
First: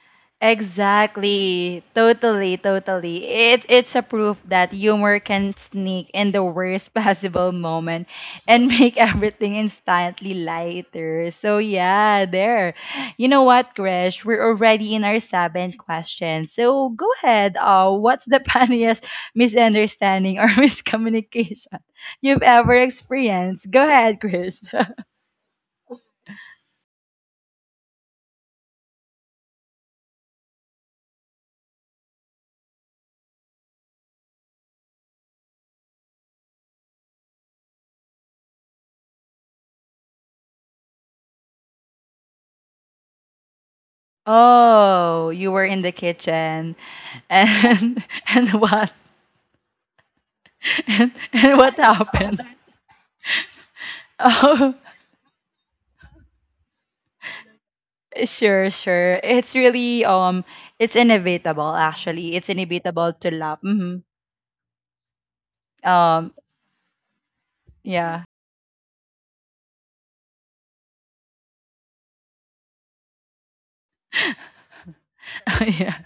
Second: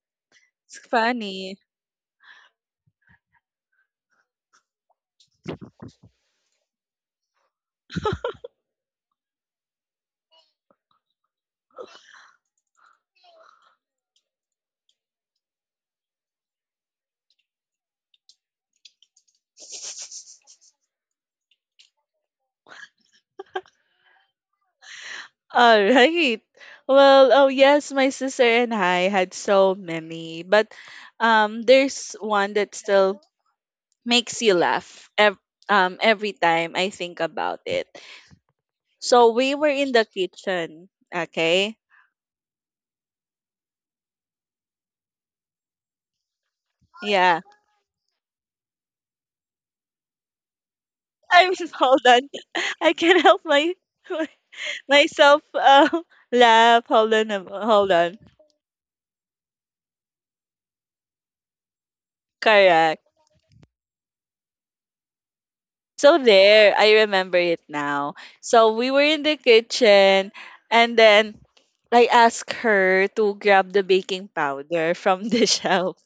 It's funny. Exactly. Totally, totally. It's a proof that humor can sneak in the worst possible moment and make everything instantly lighter. So, yeah, there. You know what, Krish? We're already in our seventh question. So, go ahead. What's the funniest misunderstanding or miscommunication you've ever experienced? Go ahead, Krish. All right. Well, oh yes, my sister and I had so many, but there's one that still makes you laugh every time I think about it. So we were in the kitchen, okay? Oh, you were in the kitchen. Yeah. And, and what? And I'm and what hold on. happened? I can't help my Oh, myself laugh. Hold on, hold on. sure, sure. It's really it's inevitable actually. It's Correct. inevitable to laugh. So Um, there, I remember it now. yeah, So we were in the kitchen, and then I asked her to grab the baking powder from the yeah. shelf.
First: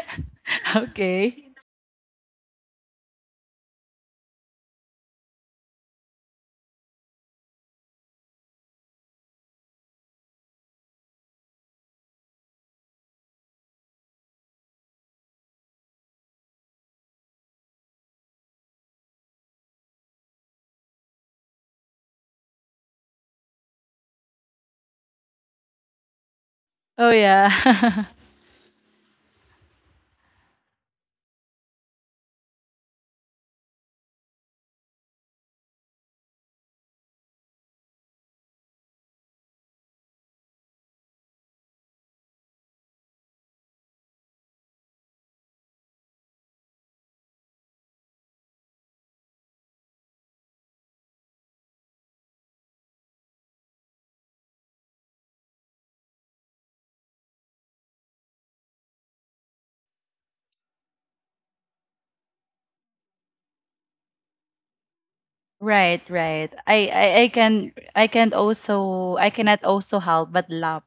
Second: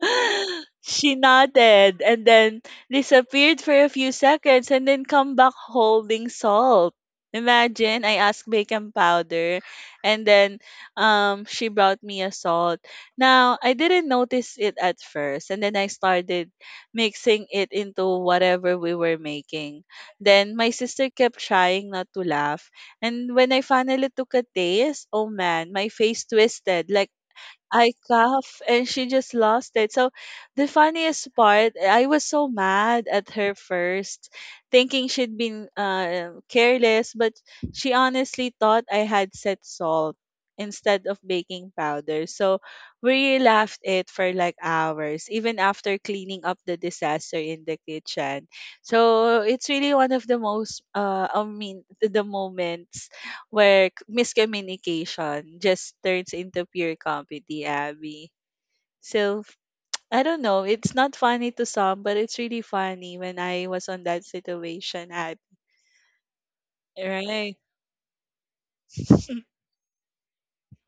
She Okay. nodded and then disappeared for a few seconds and then come back holding salt. Imagine I asked bacon powder and then she brought me a salt. Now I didn't notice it at first and then I started mixing it into whatever we were making. Then my sister kept trying not to laugh, and when I finally took a taste, oh man, my face twisted like Oh yeah. I cough and she just lost it. So the funniest part, I was so mad at her first, thinking she'd been careless, but she honestly thought I had set salt instead of baking powder. So we laughed it for like hours, even after cleaning up the disaster in the kitchen. So it's really one of the most the moments where miscommunication just turns into pure comedy, Abby. So f- I don't know, it's not funny to some, but it's really funny when I was on that situation, Abby. Right, right. I Right? can I can also I cannot also help but laugh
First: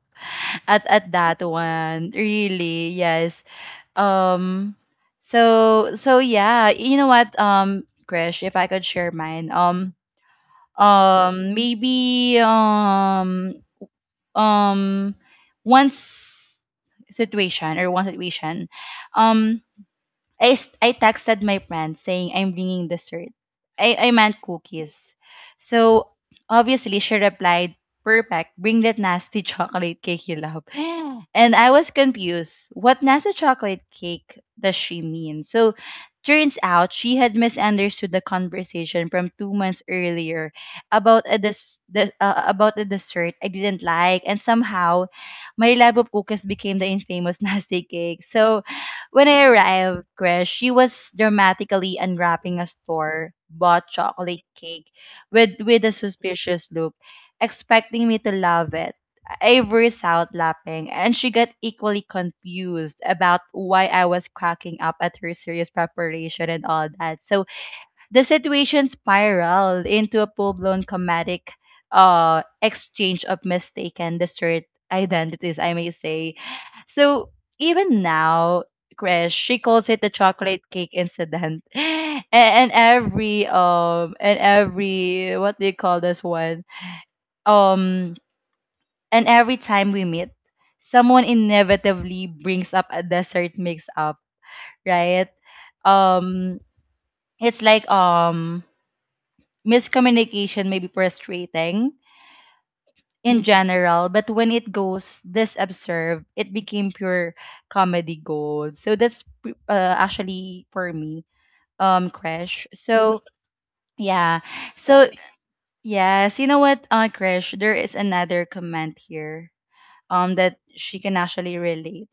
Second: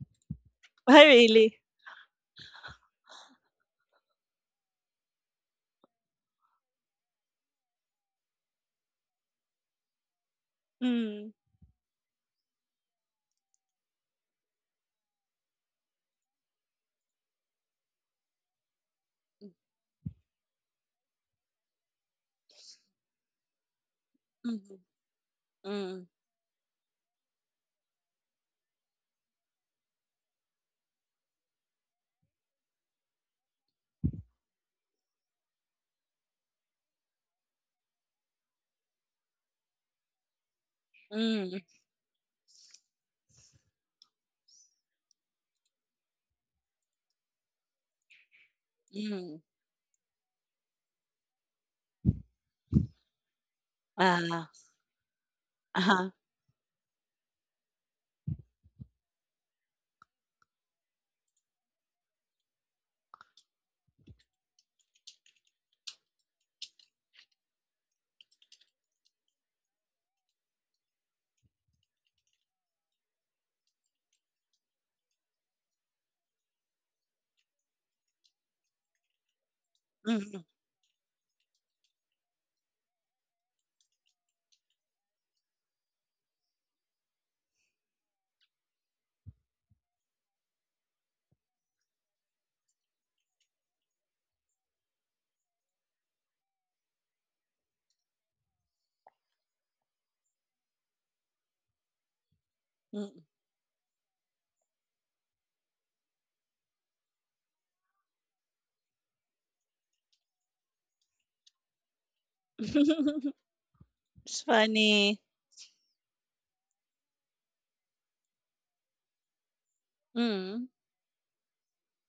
at I that really. one. Really, yes. Um. So so yeah. You know what? Krish, if I could share mine. Mm, Maybe um Once situation or one situation um I texted my friend saying I'm bringing dessert. I meant mm, cookies. mm, So obviously she replied, perfect, bring that nasty chocolate cake you love. And I was confused. What nasty chocolate cake does she mean? So turns out she had misunderstood the conversation from two months earlier about a mm, about a dessert I didn't like and somehow my love of cookies became the infamous nasty cake. So when mm. I arrived, Chris, she was dramatically unwrapping a store bought chocolate Ah, cake with a uh-huh. suspicious look, expecting me to love it. I burst out laughing, and she got equally confused about why I was cracking up at her serious preparation and all that. So the situation spiraled into a full blown comedic exchange of mistaken dessert identities, I may say. So even now, Krish, she calls it the Mm, chocolate cake incident. And every and every what do you call this one? Um and every time we meet, someone inevitably brings up a dessert mix up, right? Um it's like miscommunication may be frustrating mm. in general, but when it goes this observed, it became pure comedy gold. So actually for me, Crash. So yeah, It's so funny. yes, you know what, Crash, there is another comment here, that Mm. she can actually relate.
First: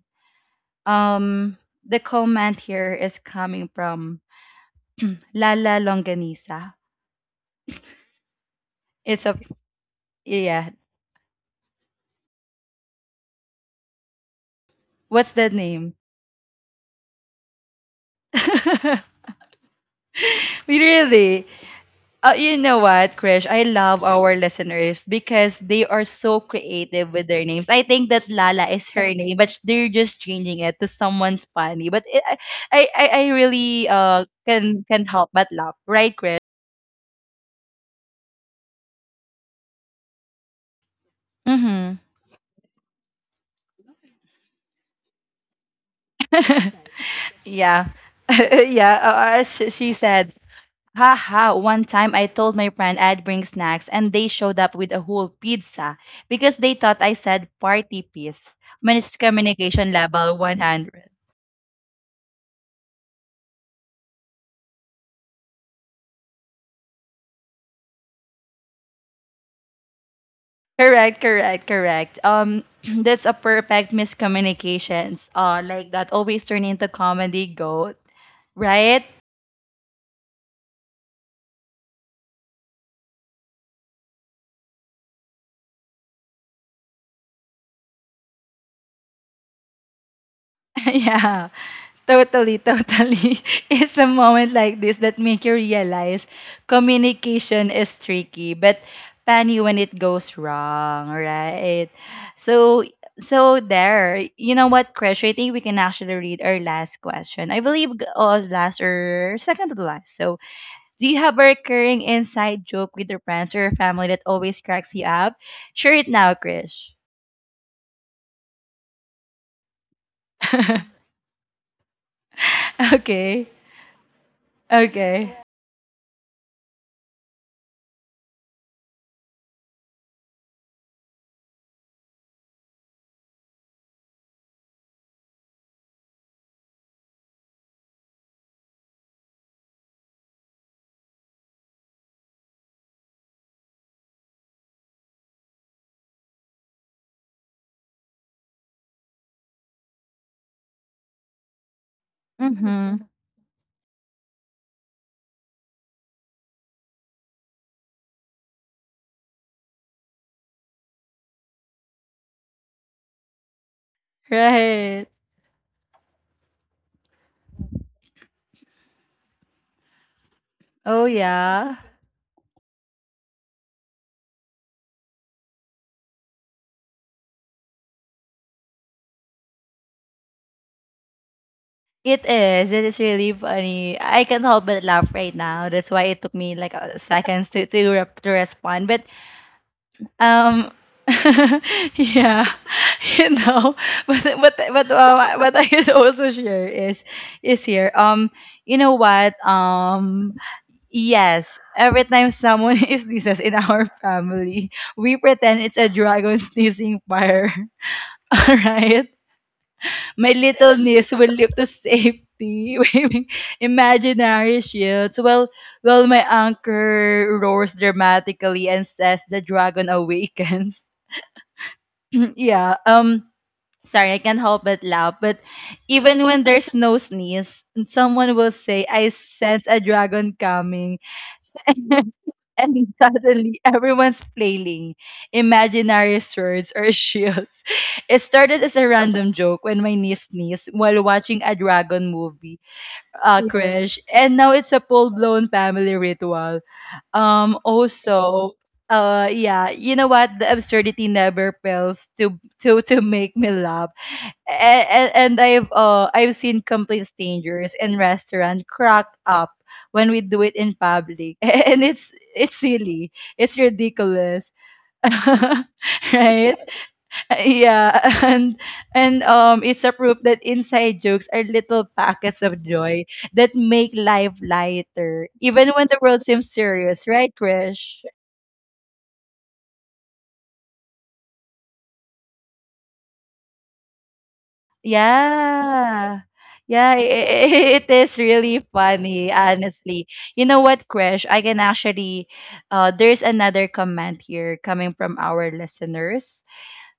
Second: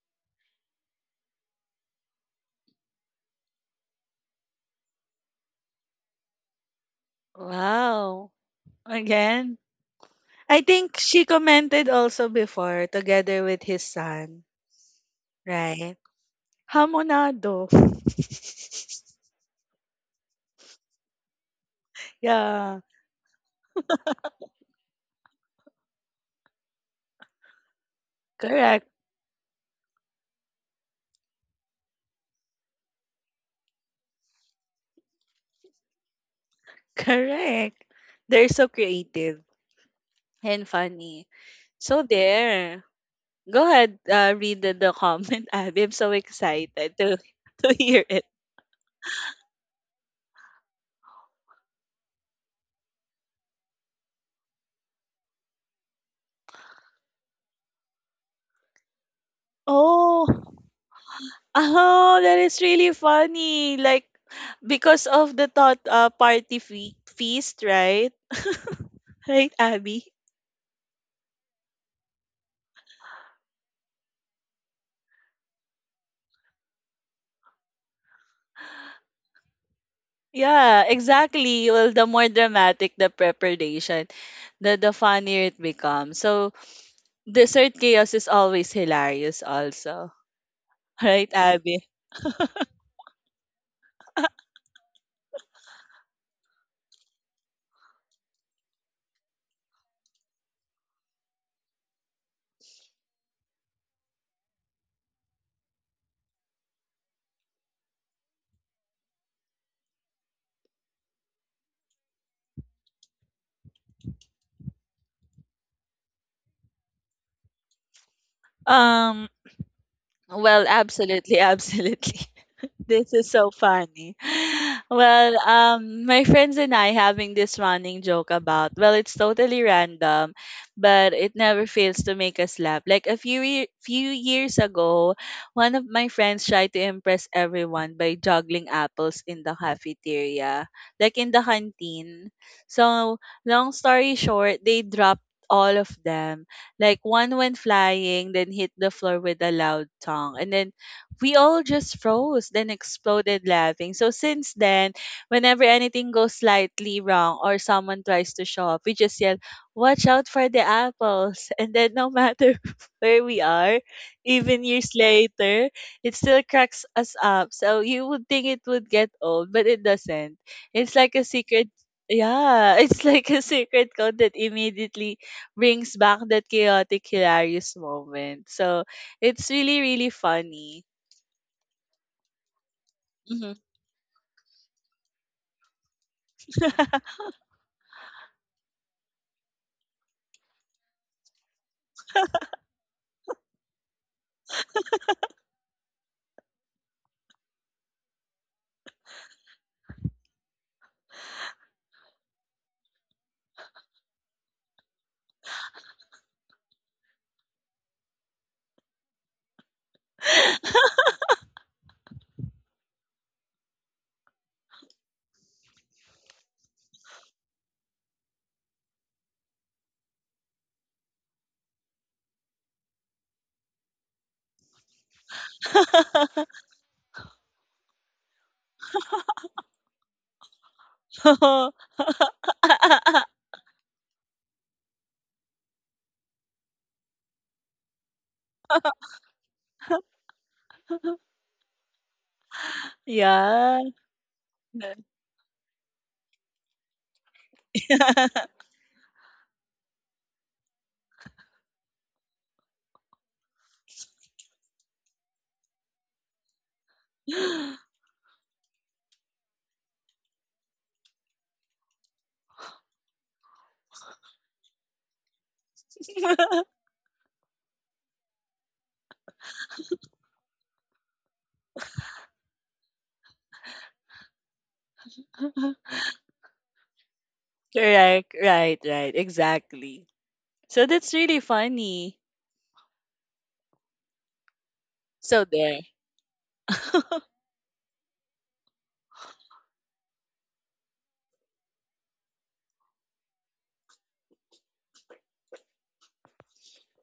Um, the comment here is coming from Lala Longanisa. Wow. It's a Again. I yeah. think she commented also before together with his son, What's the name? right? Hamonado. Really? You know Yeah, what, Krish? I love our listeners because they are so creative with their names. I think that Lala correct, is her name, but they're just changing it to someone's funny. But it, I really can help but laugh, right, Krish? correct. They're so creative and funny. Mm-hmm. So there. Go ahead, read the comment, Abby. I'm so excited to to Yeah, hear it. yeah. As she said, haha. One time, I told my friend I'd bring snacks, and they showed up with a whole pizza because they thought I said party piece. Miscommunication Oh, level 100. oh, that is really funny. Like because of the thought party feast, right? Right, Abby? Correct, correct, correct. That's a perfect miscommunications. Like that always turn into comedy goat, right? Yeah, exactly. Well, the more dramatic the preparation, the funnier it becomes. So dessert chaos is always hilarious also. Right, Yeah, Abby? totally, totally. It's a moment like this that make you realize communication is tricky, but funny when it goes wrong, right? So, so there. You know what, Krish? I think we can actually read our last question. I believe, last or second to the last. So, do you have a recurring inside joke with your friends or your family that always cracks you up? Share it now, Krish. Um, well, absolutely, absolutely. This is Okay. so funny. Well, Okay. My friends and I having this running joke about, well, it's totally random, but it never fails to make us laugh. Like a few years ago, one of my friends tried to impress everyone by juggling apples in the cafeteria, like in the canteen. So, long story short, they dropped all of them. Like one went flying, then hit the floor with a loud thong, and then we all just froze, then Mm-hmm. exploded laughing. So since then, whenever anything goes slightly wrong or someone tries to show up, we just yell, watch out for the apples. And then no matter where we are, even years Right. later, it still cracks us up. So you would think it would get old, but it doesn't. It's Oh like a secret, yeah. yeah, it's like a secret code that immediately brings back that chaotic, hilarious moment. So it's really, really funny. It is. It is really Mhm. funny. I can't help but laugh right now. That's why it took me like seconds to to respond. But um, yeah, you know. But what I could also share is here. You know what? Yes, every time someone is sneezes in our family, we pretend it's a dragon sneezing fire. Alright? My little niece will leap to safety, waving imaginary shields, while my anchor roars dramatically and says the dragon awakens. Yeah, sorry, I can't help but laugh, but even when there's no sneeze, someone will say, I sense a dragon coming. Oo. and suddenly everyone's flailing imaginary swords or shields. It started as a random joke when my niece sneezed while watching a dragon movie, Yeah. crash, and now it's a full blown family ritual. Also, yeah, you know what? The absurdity never fails to to make me laugh and, I've seen complaints dangerous and restaurant crack up when we do it in public, and it's silly, it's ridiculous, right? Yeah, and it's a proof that inside jokes are little packets of joy that make life lighter, even when the world seems serious, right, Krish? Correct. Right, right. Exactly. So that's really funny. So there. Yeah. Yeah, it, it is really funny, honestly. You know what, Krish? I can actually there's another comment here coming from our listeners.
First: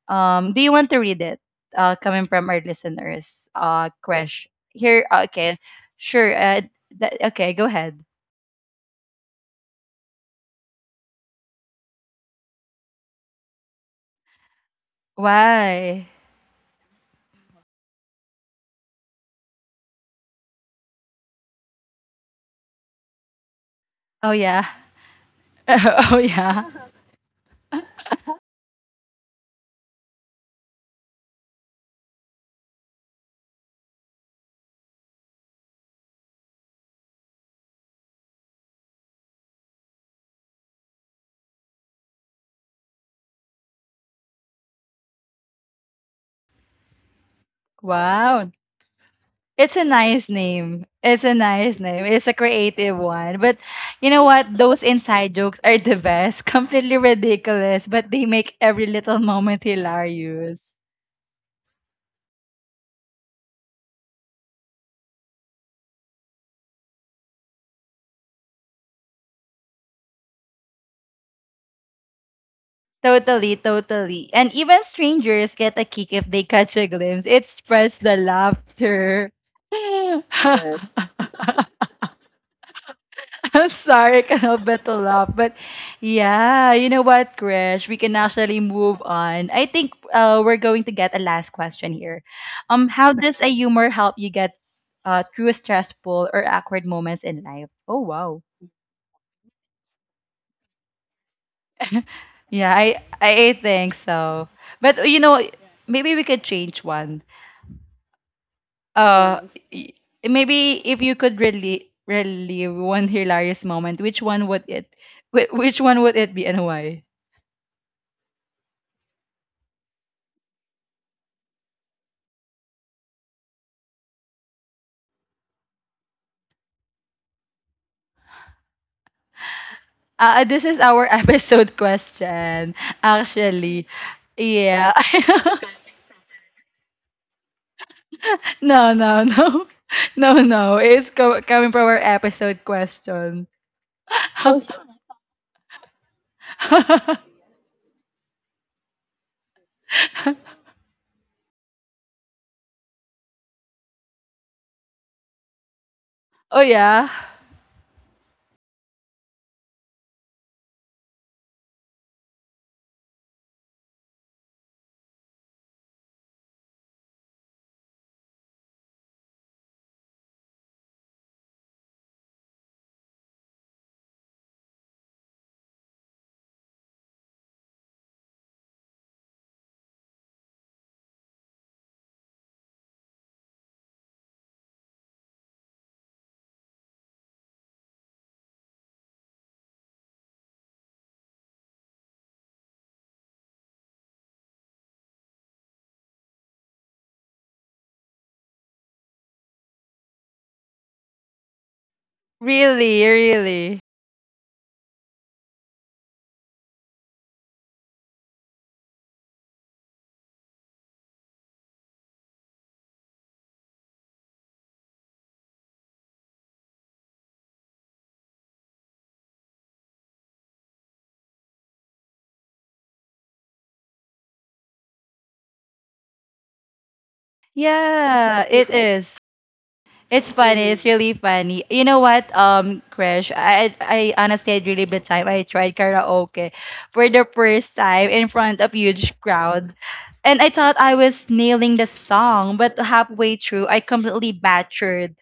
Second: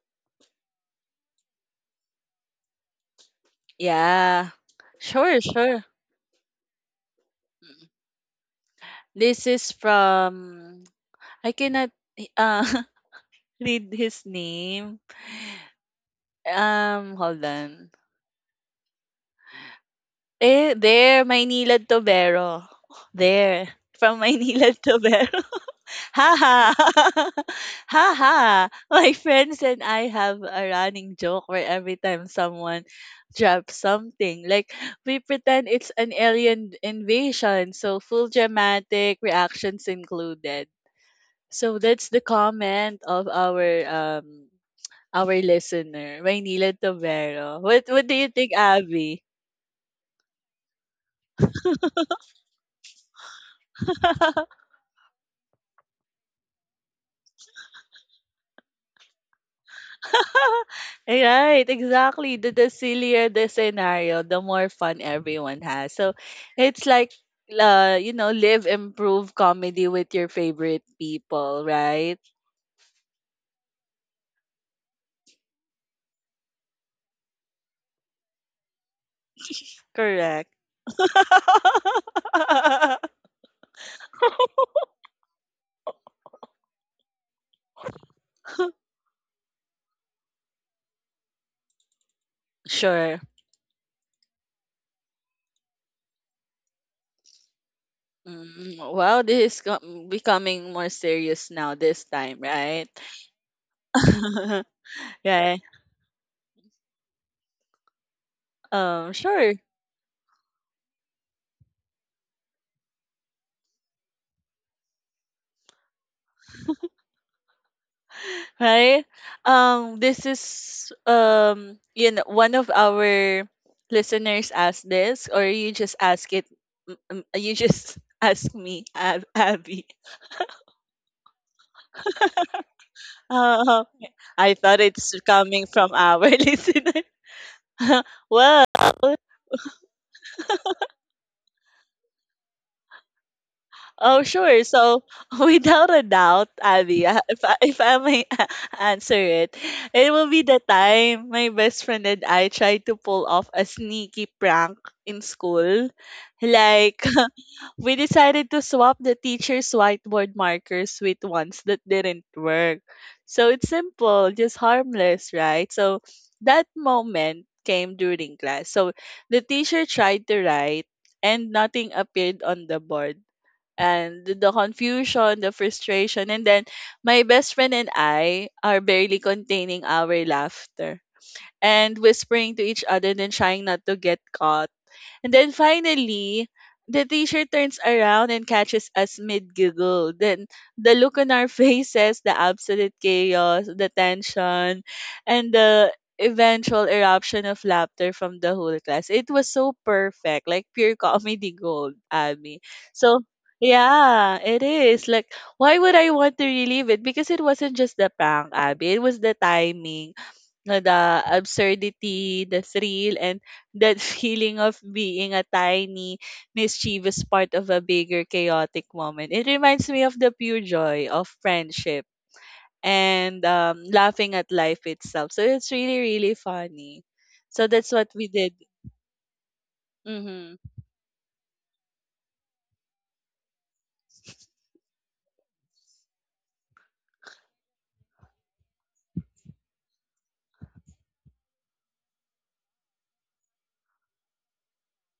Do you want to read it? Coming from our listeners. Krish. Yeah. Here Sure, okay. sure. Sure. That, okay, go ahead. This is from, I cannot uh read his name. Why? Hold on. Eh there, Maynilad Tobero. There from Oh yeah. Maynilad Tobero. Oh Ha yeah. ha ha ha! My friends and I have a running joke where every time someone drops something, like, we pretend it's an alien invasion, so full dramatic reactions included. So that's the comment of our listener, Raynila Tobero. What do you think, Wow. Abby? It's a nice name. It's a nice name. It's a creative one. But you know what? Those inside jokes are the best. Completely ridiculous, but they make every little moment hilarious. Right, exactly. The sillier the scenario, the more fun everyone has. So it's like, you know, live, improve comedy with your favorite people, right? Totally, totally. And even strangers get a kick if they catch a glimpse. It spreads the laughter. Correct. I'm sorry, I cannot help but to laugh. But yeah, you know what, Krish? We can actually move on. I think we're going to get a last question here. How Sure. does a humor help you get through stressful or awkward moments in life? Oh wow. Mm, wow, this is becoming more serious now this time, Yeah, right? I think so. But you know, Yeah. maybe we could change one. Uh, Mm. Sure. y- maybe if you could really relive one hilarious moment, Which one would it be and why? Right? This is you know, one of our listeners asked this, or you just ask it, you just ask me, Abby. This is our episode question, Uh, actually. I thought Yeah. it's coming from our listener. Well, no, no, no. No, no. It's coming from our episode question. oh, Oh, sure. So, without a doubt, Abby, if I may answer it, it will be the time my best friend and I tried to pull off a sneaky prank in school. oh, Like, yeah. we decided to swap the teacher's whiteboard markers with ones that didn't work. So, it's simple, just harmless, right? So, that moment came during class. So, the teacher tried to write, and nothing appeared on the board, and the confusion, the frustration. And then my best friend and I are barely containing our laughter and whispering to each other, then trying not to get caught, and then finally, the teacher turns around and catches us mid giggle. Then the look on our faces, the absolute chaos, the tension, and the eventual eruption of laughter from the whole class. It was so perfect, like pure comedy gold, Abby. Really, So, really. yeah, it is. Like, why would I want to relive it? Because it wasn't just the prank, Abby. It was the timing, know, the absurdity, the thrill, and that feeling of being a tiny, mischievous part of a bigger, chaotic moment. It reminds me of the pure joy of friendship and laughing at life itself. So it's really, really funny. So that's what we Yeah, did. it is. It's Mm-hmm. funny. It's really funny. You know what, Krish? I honestly had really bad time. I tried karaoke for the first time in front of huge crowd. And I thought I was nailing the song, but halfway through I completely butchered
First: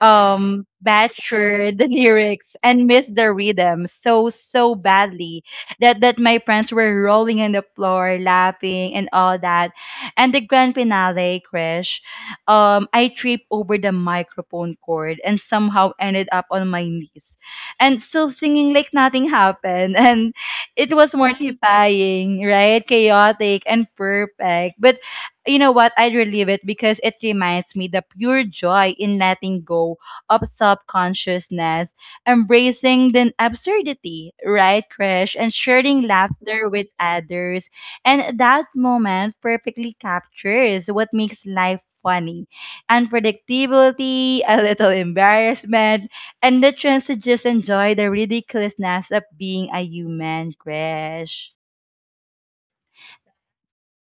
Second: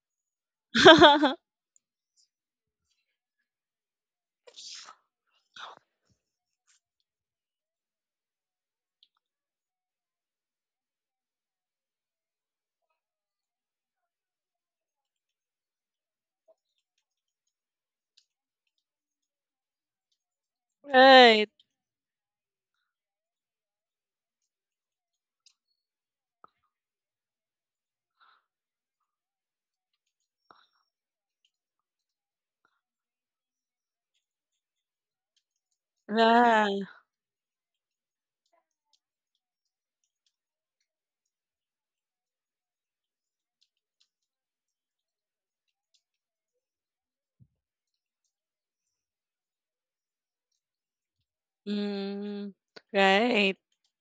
um butcher the lyrics and miss the rhythm so badly that my friends were rolling on the floor laughing and all that and the grand finale crash I tripped over the microphone cord and somehow ended up on my knees and still singing like nothing happened, and it was Right. mortifying, right, chaotic and perfect, but you know what? I'd relieve it because it reminds me the pure joy in letting go of subconsciousness, embracing the absurdity, right, Krish, and sharing laughter Yeah. with others. And that moment perfectly captures what makes life funny. Unpredictability, a little embarrassment, and the chance to just enjoy the ridiculousness of being a human, Krish. Mm, right.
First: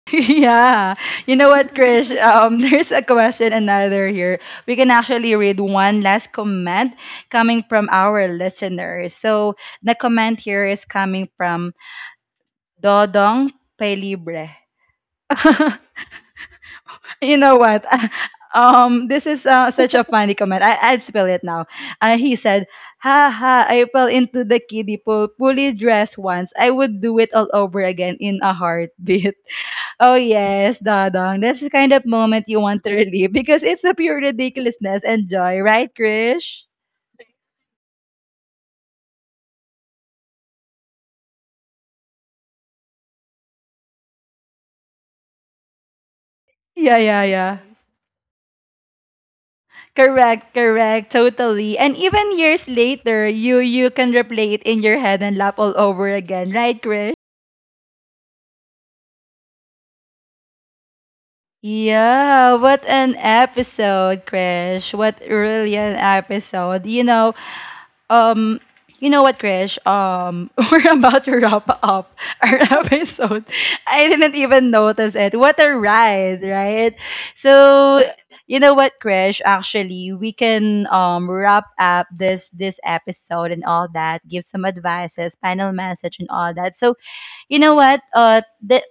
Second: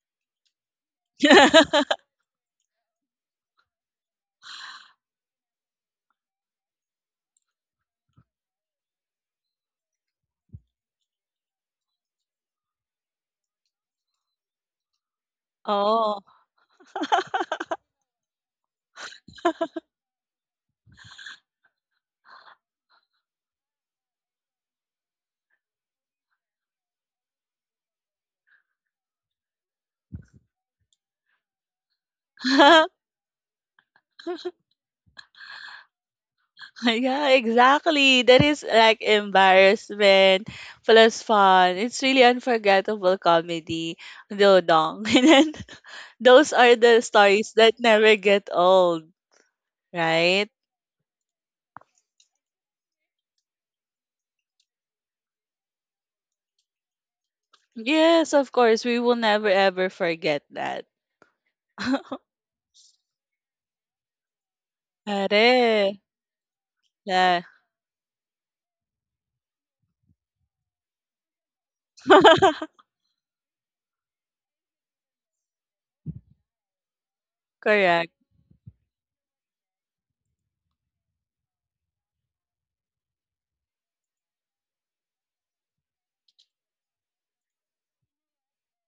Yeah. You know what, Krish? There's a question another here. We can actually read one last comment coming from our listeners. So the comment here is coming from Dodong Pelibre. Oh. You know what? This is such a funny comment. I'd spell it now. He said, "Ha ha! I fell into the kiddie pool, fully dressed once. I would do it all over again in a heartbeat." Oh yes, Dadong. That's the kind of moment you want to relive because it's a pure ridiculousness and joy, right, Krish? Yeah, exactly. That is like embarrassment plus fun. It's really unforgettable comedy, dodong. And then those are Yeah, the yeah, stories yeah. that never get old, right? Correct, correct, totally. And even years later, you can replay it in your head and laugh all over again, right? Yes, of course. We will never ever forget that. Yeah, what an episode, Krish. What really Are. an episode. Yeah. um, you know what, Krish? We're about to wrap up our episode. I didn't even notice it. What a ride, right? So, Correct. you know what, Krish? Actually, we can wrap up this episode and all that. Give some advices, panel message, and all that. So, you know what? Uh, th-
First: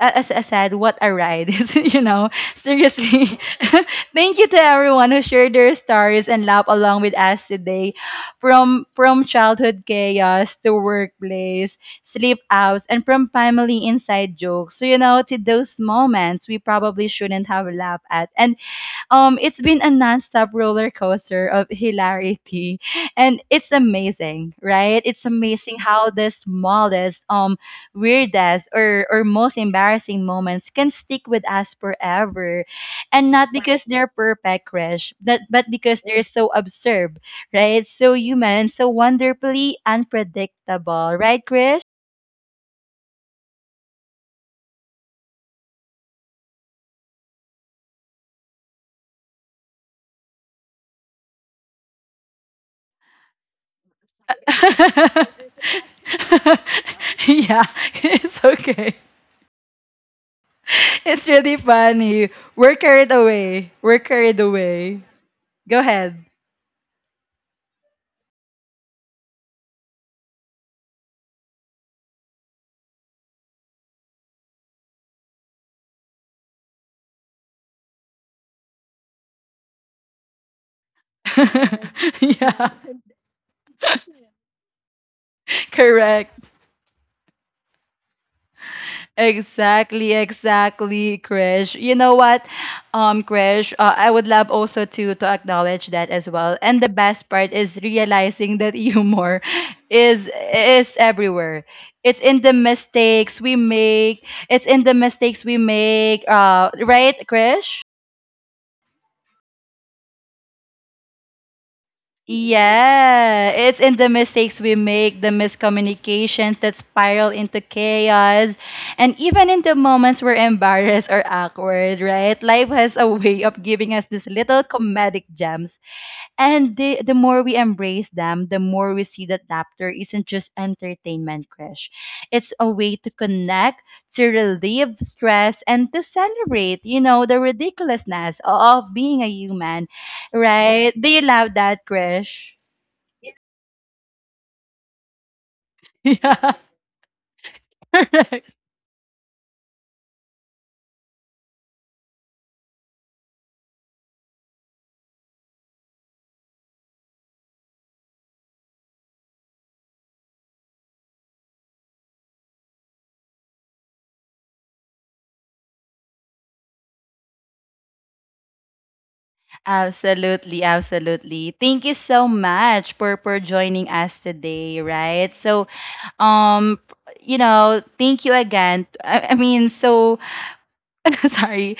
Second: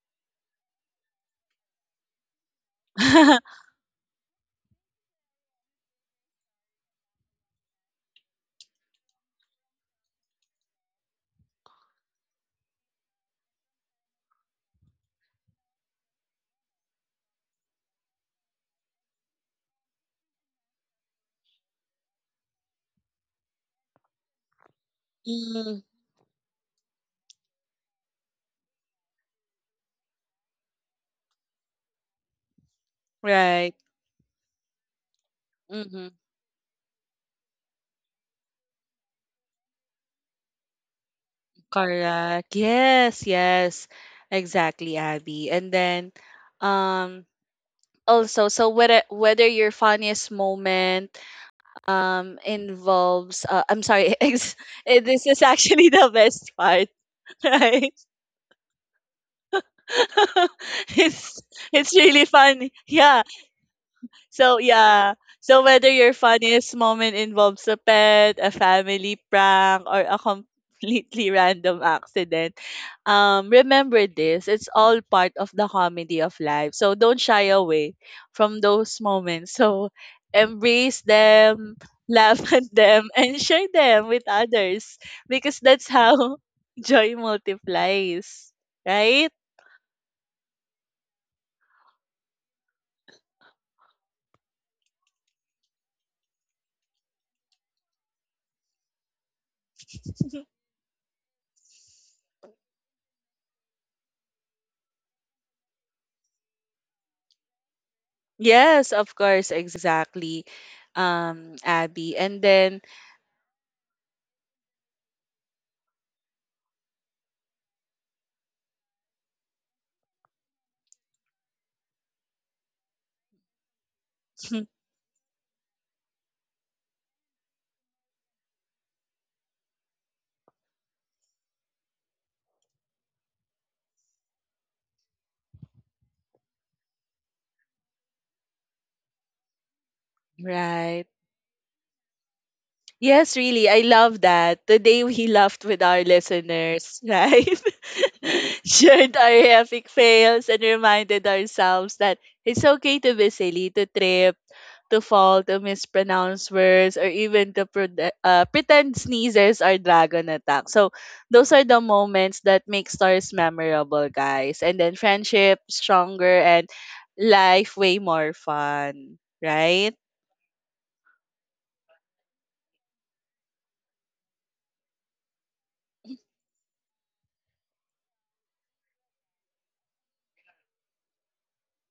a- As I said, what a ride. It's, you know, seriously. Thank you to everyone who shared their stories and laughed along with us today. From childhood chaos to workplace, sleep outs, and from family inside jokes. So, you know, to those moments we probably shouldn't have laughed at. And it's been a nonstop roller coaster of hilarity and it's amazing, right, it's amazing Mm, how the smallest weirdest or most embarrassing moments can stick with us forever and not right. because they're perfect crash, but because hmm they're so absurd, right, so human, so wonderfully unpredictable, right, Krish? Correct. Yes, yes. Exactly, Abby. And then um also, so whether your funniest moment involves I'm sorry, this is actually the best part. Yeah, Right. it's okay. It's it's really it's really funny. funny, We're carried yeah. away. We're carried So away. yeah. So Go whether your ahead. funniest moment involves a pet, a family prank, or a completely random accident, remember this. It's all part of the comedy of life. So don't shy away from those moments. So embrace them, laugh at Yeah, them, and share them with others. Because that's how correct. joy multiplies. Right? Exactly, exactly, Krish. You know what, Krish, I would love also to acknowledge that as well. And the best part is realizing that humor is is everywhere. It's in the mistakes we make. It's in the mistakes we make. Right, Krish? Yes, of course, exactly. Abby. And then Yeah, it's in the mistakes we make, the miscommunications that spiral into chaos, and even in the moments we're embarrassed or awkward, right? Life has a way of giving us these little comedic gems and the more we embrace them, the more we see that laughter isn't just entertainment, Krish. It's a way to connect, to relieve stress, and to celebrate, you know, the ridiculousness of being a human, right? right. Do you love that, Krish? Yes, really. I love that. Today we laughed with our Yeah. listeners, right? Correct. Shared our epic fails and reminded ourselves that it's okay to be silly, to trip, to fall, to mispronounce words, or even to pretend sneezes are dragon attack. So those are the moments that make stars memorable, guys. And then friendship stronger and life way more fun, right? Absolutely, absolutely. Thank you so much for joining us today, right? So, um, you know, thank you again. Sorry.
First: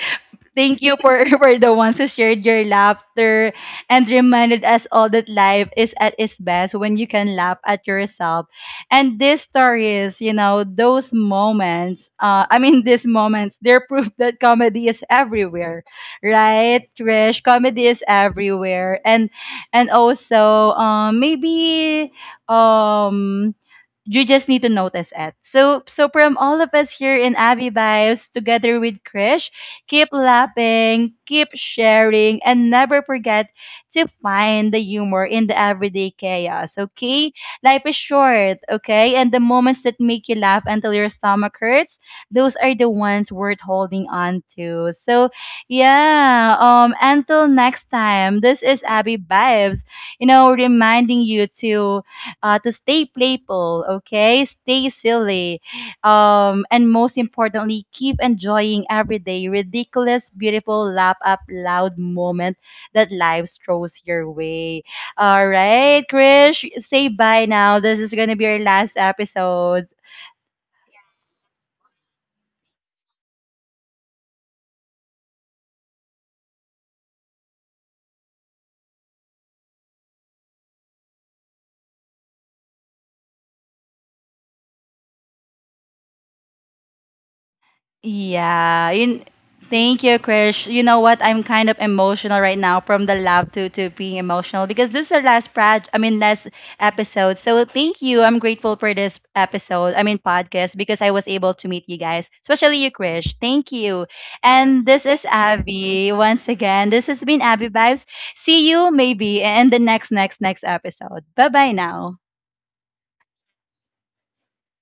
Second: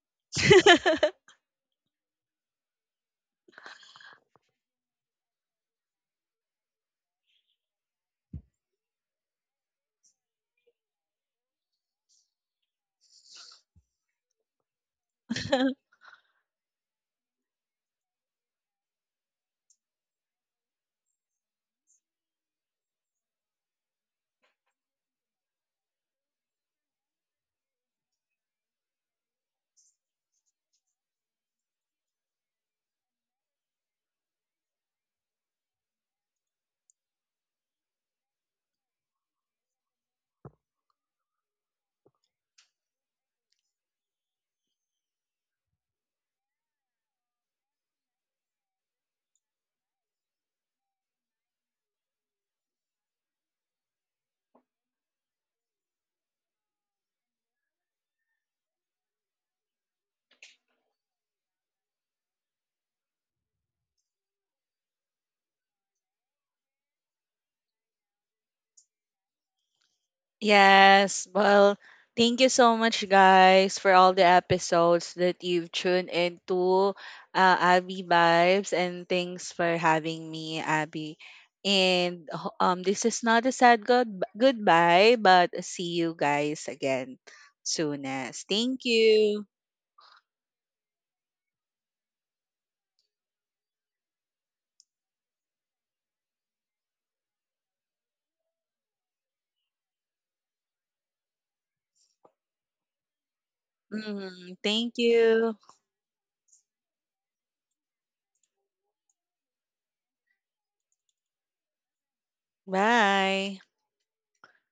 Thank you for, for the ones who shared your laughter and reminded us all that life is at its best when you can laugh at yourself. And these stories, you know, those moments, I mean, these moments, they're proof that comedy is everywhere, right, Trish? Comedy is everywhere. And also, maybe um, you just need to notice it. So, so from all of us here in Abby Vibes, together with Krish, keep laughing, keep sharing, and never forget to find the humor in the everyday chaos. Okay, life is short. Okay, and the moments that make you laugh until your stomach hurts, those are the ones worth holding on to. So, yeah. Until next time, this is Abby Vibes. You know, reminding you to stay playful, okay? Stay silly. And most importantly, keep enjoying every day. Ridiculous, beautiful, laugh up loud moment that life throws your way. All right, Krish, say bye now. This is going to be your last episode. Yes. Well, thank you so much, guys, for all the episodes that you've tuned into, Abby Vibes, and thanks for having me, Abby. And this is not a sad good goodbye, but see you guys again soonest. Yeah. Thank You, you. thank you, Krish. You know what? I'm kind of emotional right now from the love to being emotional because this is our last project, I mean, last episode. So thank you. I'm grateful for this episode, I mean, podcast, because I was able to meet you guys, especially you, Krish. Thank you. Mhm. And Thank this is you. Abby once again. This has been Abby Vibes. See you maybe in the next, next, next episode. Bye bye now. Bye.